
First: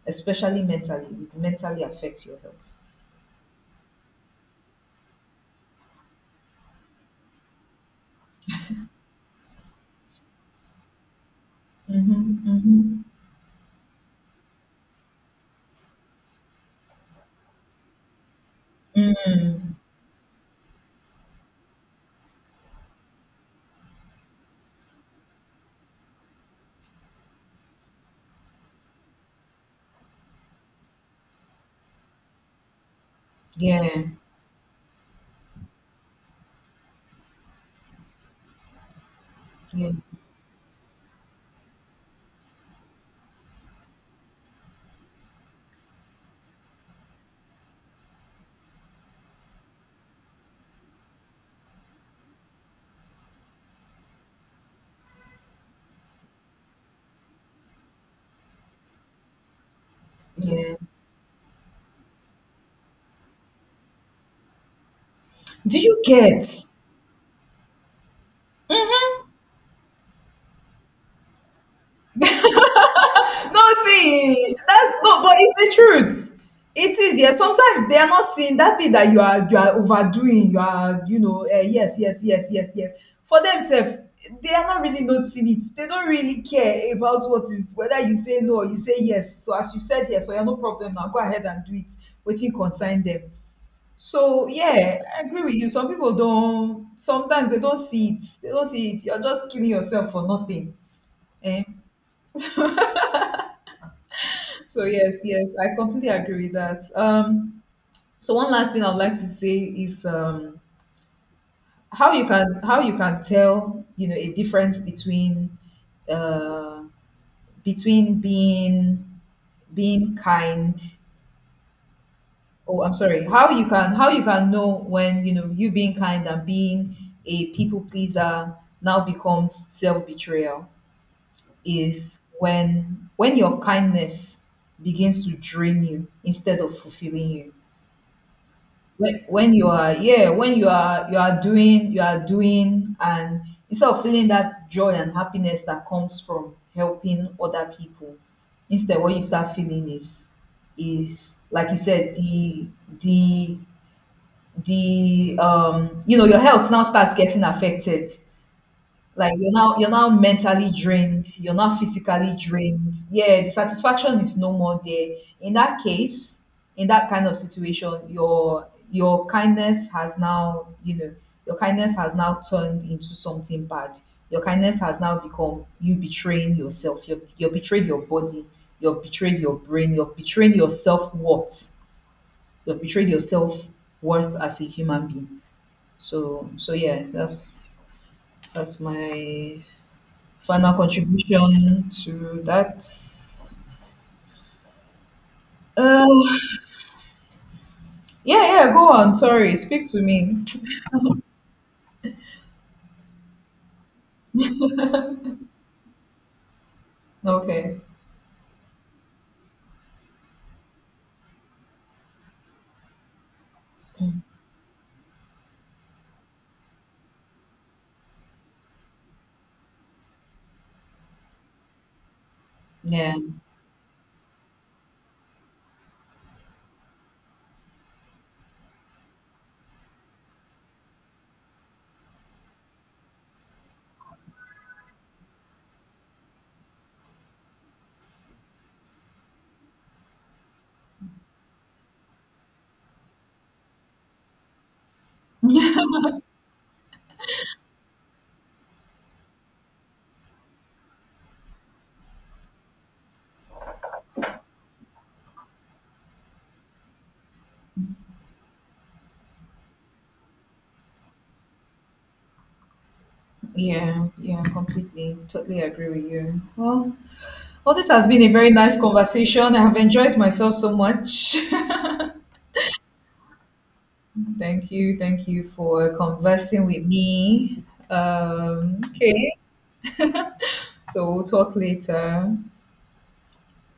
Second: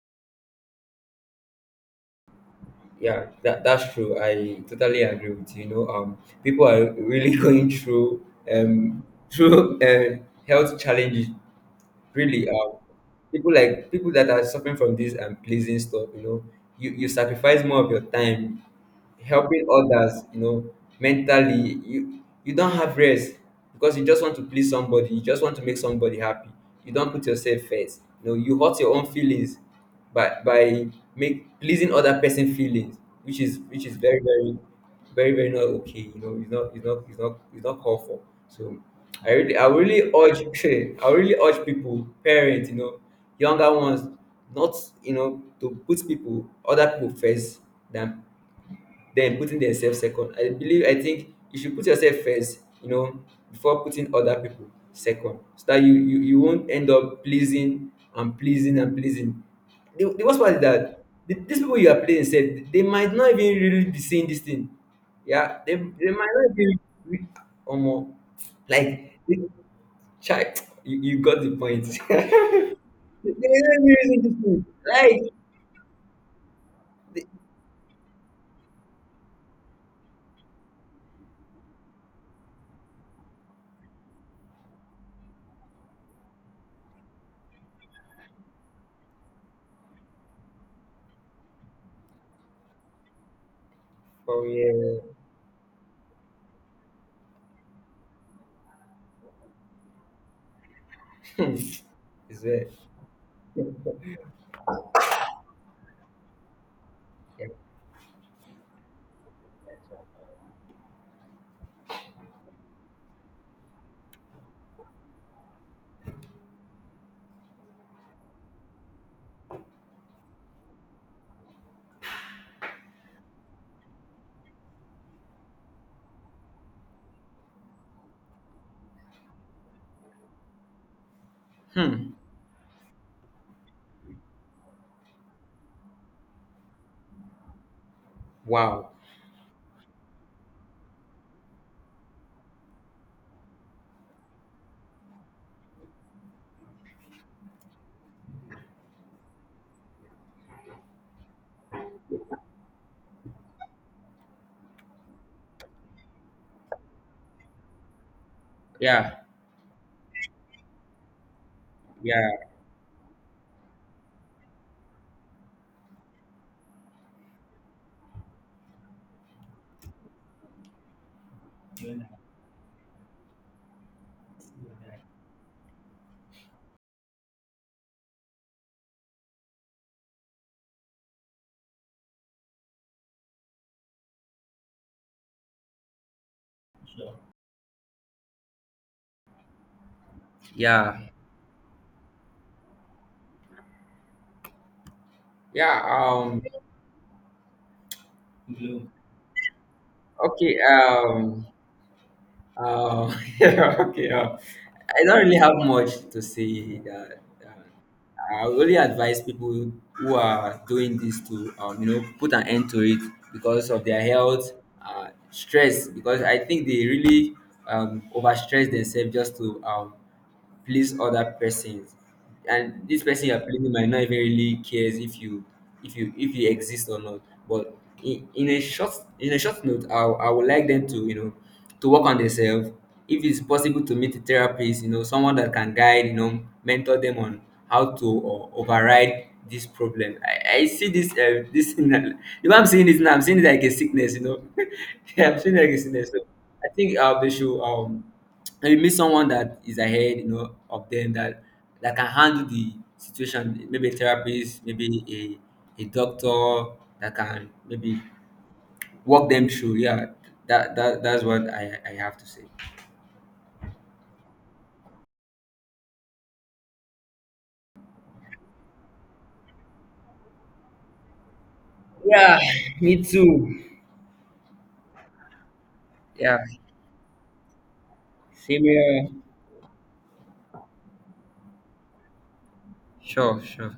Speaker 1: especially mentally, it would mentally affects your health.
Speaker 2: Yeah, that, that's true. I totally agree with you. You know, um, people are really [LAUGHS] going through um through [LAUGHS] uh, health challenges.
Speaker 1: Mm-hmm,
Speaker 2: Really, um,
Speaker 1: mm-hmm.
Speaker 2: people like people that are suffering from this and pleasing stuff. You know, you you sacrifice more of your time helping others, you know, mentally, you you don't have rest because you just want to please somebody, you just want to make somebody happy. You don't put yourself first. You know, you hurt your own feelings by by make pleasing other person feelings, which is which is
Speaker 1: Yeah,
Speaker 2: very very very very not okay. You know, it's not it's not it's not it's not called for. So I really I
Speaker 1: yeah,
Speaker 2: really urge [LAUGHS] I really urge people, parents, you know, younger ones, not you know to put people other people first than then putting themselves second. I believe I think you should put yourself first, you know, before putting other people second. So that you you, you won't end up pleasing and pleasing and pleasing. The, the worst part is
Speaker 1: yeah.
Speaker 2: that the, these people you are pleasing said they might not even really be seeing this thing. Yeah, they,
Speaker 1: Do you
Speaker 2: they might
Speaker 1: get?
Speaker 2: not be re- or more like child. You, you got the point. [LAUGHS] They
Speaker 1: No,
Speaker 2: might not be really this
Speaker 1: see,
Speaker 2: thing.
Speaker 1: that's
Speaker 2: Like
Speaker 1: no, but it's the truth. It is, yes. Sometimes they are not seeing that thing that you are you are overdoing. You are, you know, uh, yes, yes, yes, yes, yes. For themselves, they are not really noticing it. They don't really care about what is, whether you say no or you say yes. So as you said yes, so you have no problem now. Go ahead and do it. Waiting concern them.
Speaker 2: oh
Speaker 1: So
Speaker 2: yeah,
Speaker 1: yeah, I agree with you. Some people don't. Sometimes they don't see it. They don't see it. You're just killing yourself for nothing.
Speaker 2: [LAUGHS] here,
Speaker 1: Eh?
Speaker 2: it's there.
Speaker 1: So yes, yes, I completely agree with that.
Speaker 2: Yeah.
Speaker 1: Um, so one last thing I'd like to say is um, how you can how you can tell, you know, a difference between uh, between being being kind. Oh, I'm sorry. How you can how you can know when, you know, you being kind and being a people pleaser now becomes self betrayal
Speaker 2: Hmm.
Speaker 1: is when when your kindness begins to drain you instead of fulfilling you
Speaker 2: Wow.
Speaker 1: when, when you are, yeah, when you are you are doing you are doing and instead of feeling that joy and happiness that comes from helping other people, instead what you start feeling is is like you said, the the the um you know your health now starts getting affected
Speaker 2: Yeah.
Speaker 1: like you're now you're now mentally drained, you're not physically
Speaker 2: Yeah.
Speaker 1: drained. Yeah, the satisfaction is no more there. In that case, in that kind of situation, your your kindness has now, you know, your kindness has now turned into something bad. Your kindness has now become you betraying yourself. You've you've betrayed your body, you've betrayed your brain, you've betrayed your self-worth, you've betrayed your self-worth as a human being. So so yeah, that's that's my final
Speaker 2: yeah
Speaker 1: contribution to that.
Speaker 2: yeah
Speaker 1: Uh,
Speaker 2: um
Speaker 1: yeah, yeah, go on. Sorry, speak to me.
Speaker 2: Okay. um um [LAUGHS] yeah, okay, um, I don't really have much to say that uh,
Speaker 1: Okay.
Speaker 2: I would only advise people who are doing this to um you know put an end to it because of their health, uh stress, because I think they really um overstress themselves just to um please other persons, and this
Speaker 1: Yeah,
Speaker 2: person you're pleasing might not even really cares if you if you if you exist or not. But in, in a short in a short note I, I would like them to you know to work on themselves. If it's possible, to meet a therapist, you know, someone that can guide, you know, mentor them on how to o- override this problem. i, I see this uh, this [LAUGHS] thing the way I'm seeing it now, I'm seeing it like a sickness, you know, [LAUGHS] yeah, I'm seeing it like a sickness. So I think uh, they should um and you meet someone that is ahead, you know, of them that that can handle the situation. Maybe a therapist, maybe a, a doctor that can maybe walk them through. Yeah, that, that that's what I, I have to say.
Speaker 1: yeah, yeah, completely. Totally agree with you. Well, well, this has been a very nice conversation. I have enjoyed myself so much.
Speaker 2: Yeah, me too.
Speaker 1: [LAUGHS] Thank you, thank you for
Speaker 2: Yeah,
Speaker 1: conversing with me.
Speaker 2: same
Speaker 1: Um,
Speaker 2: here.
Speaker 1: okay, so we'll talk later.
Speaker 2: Sure, sure.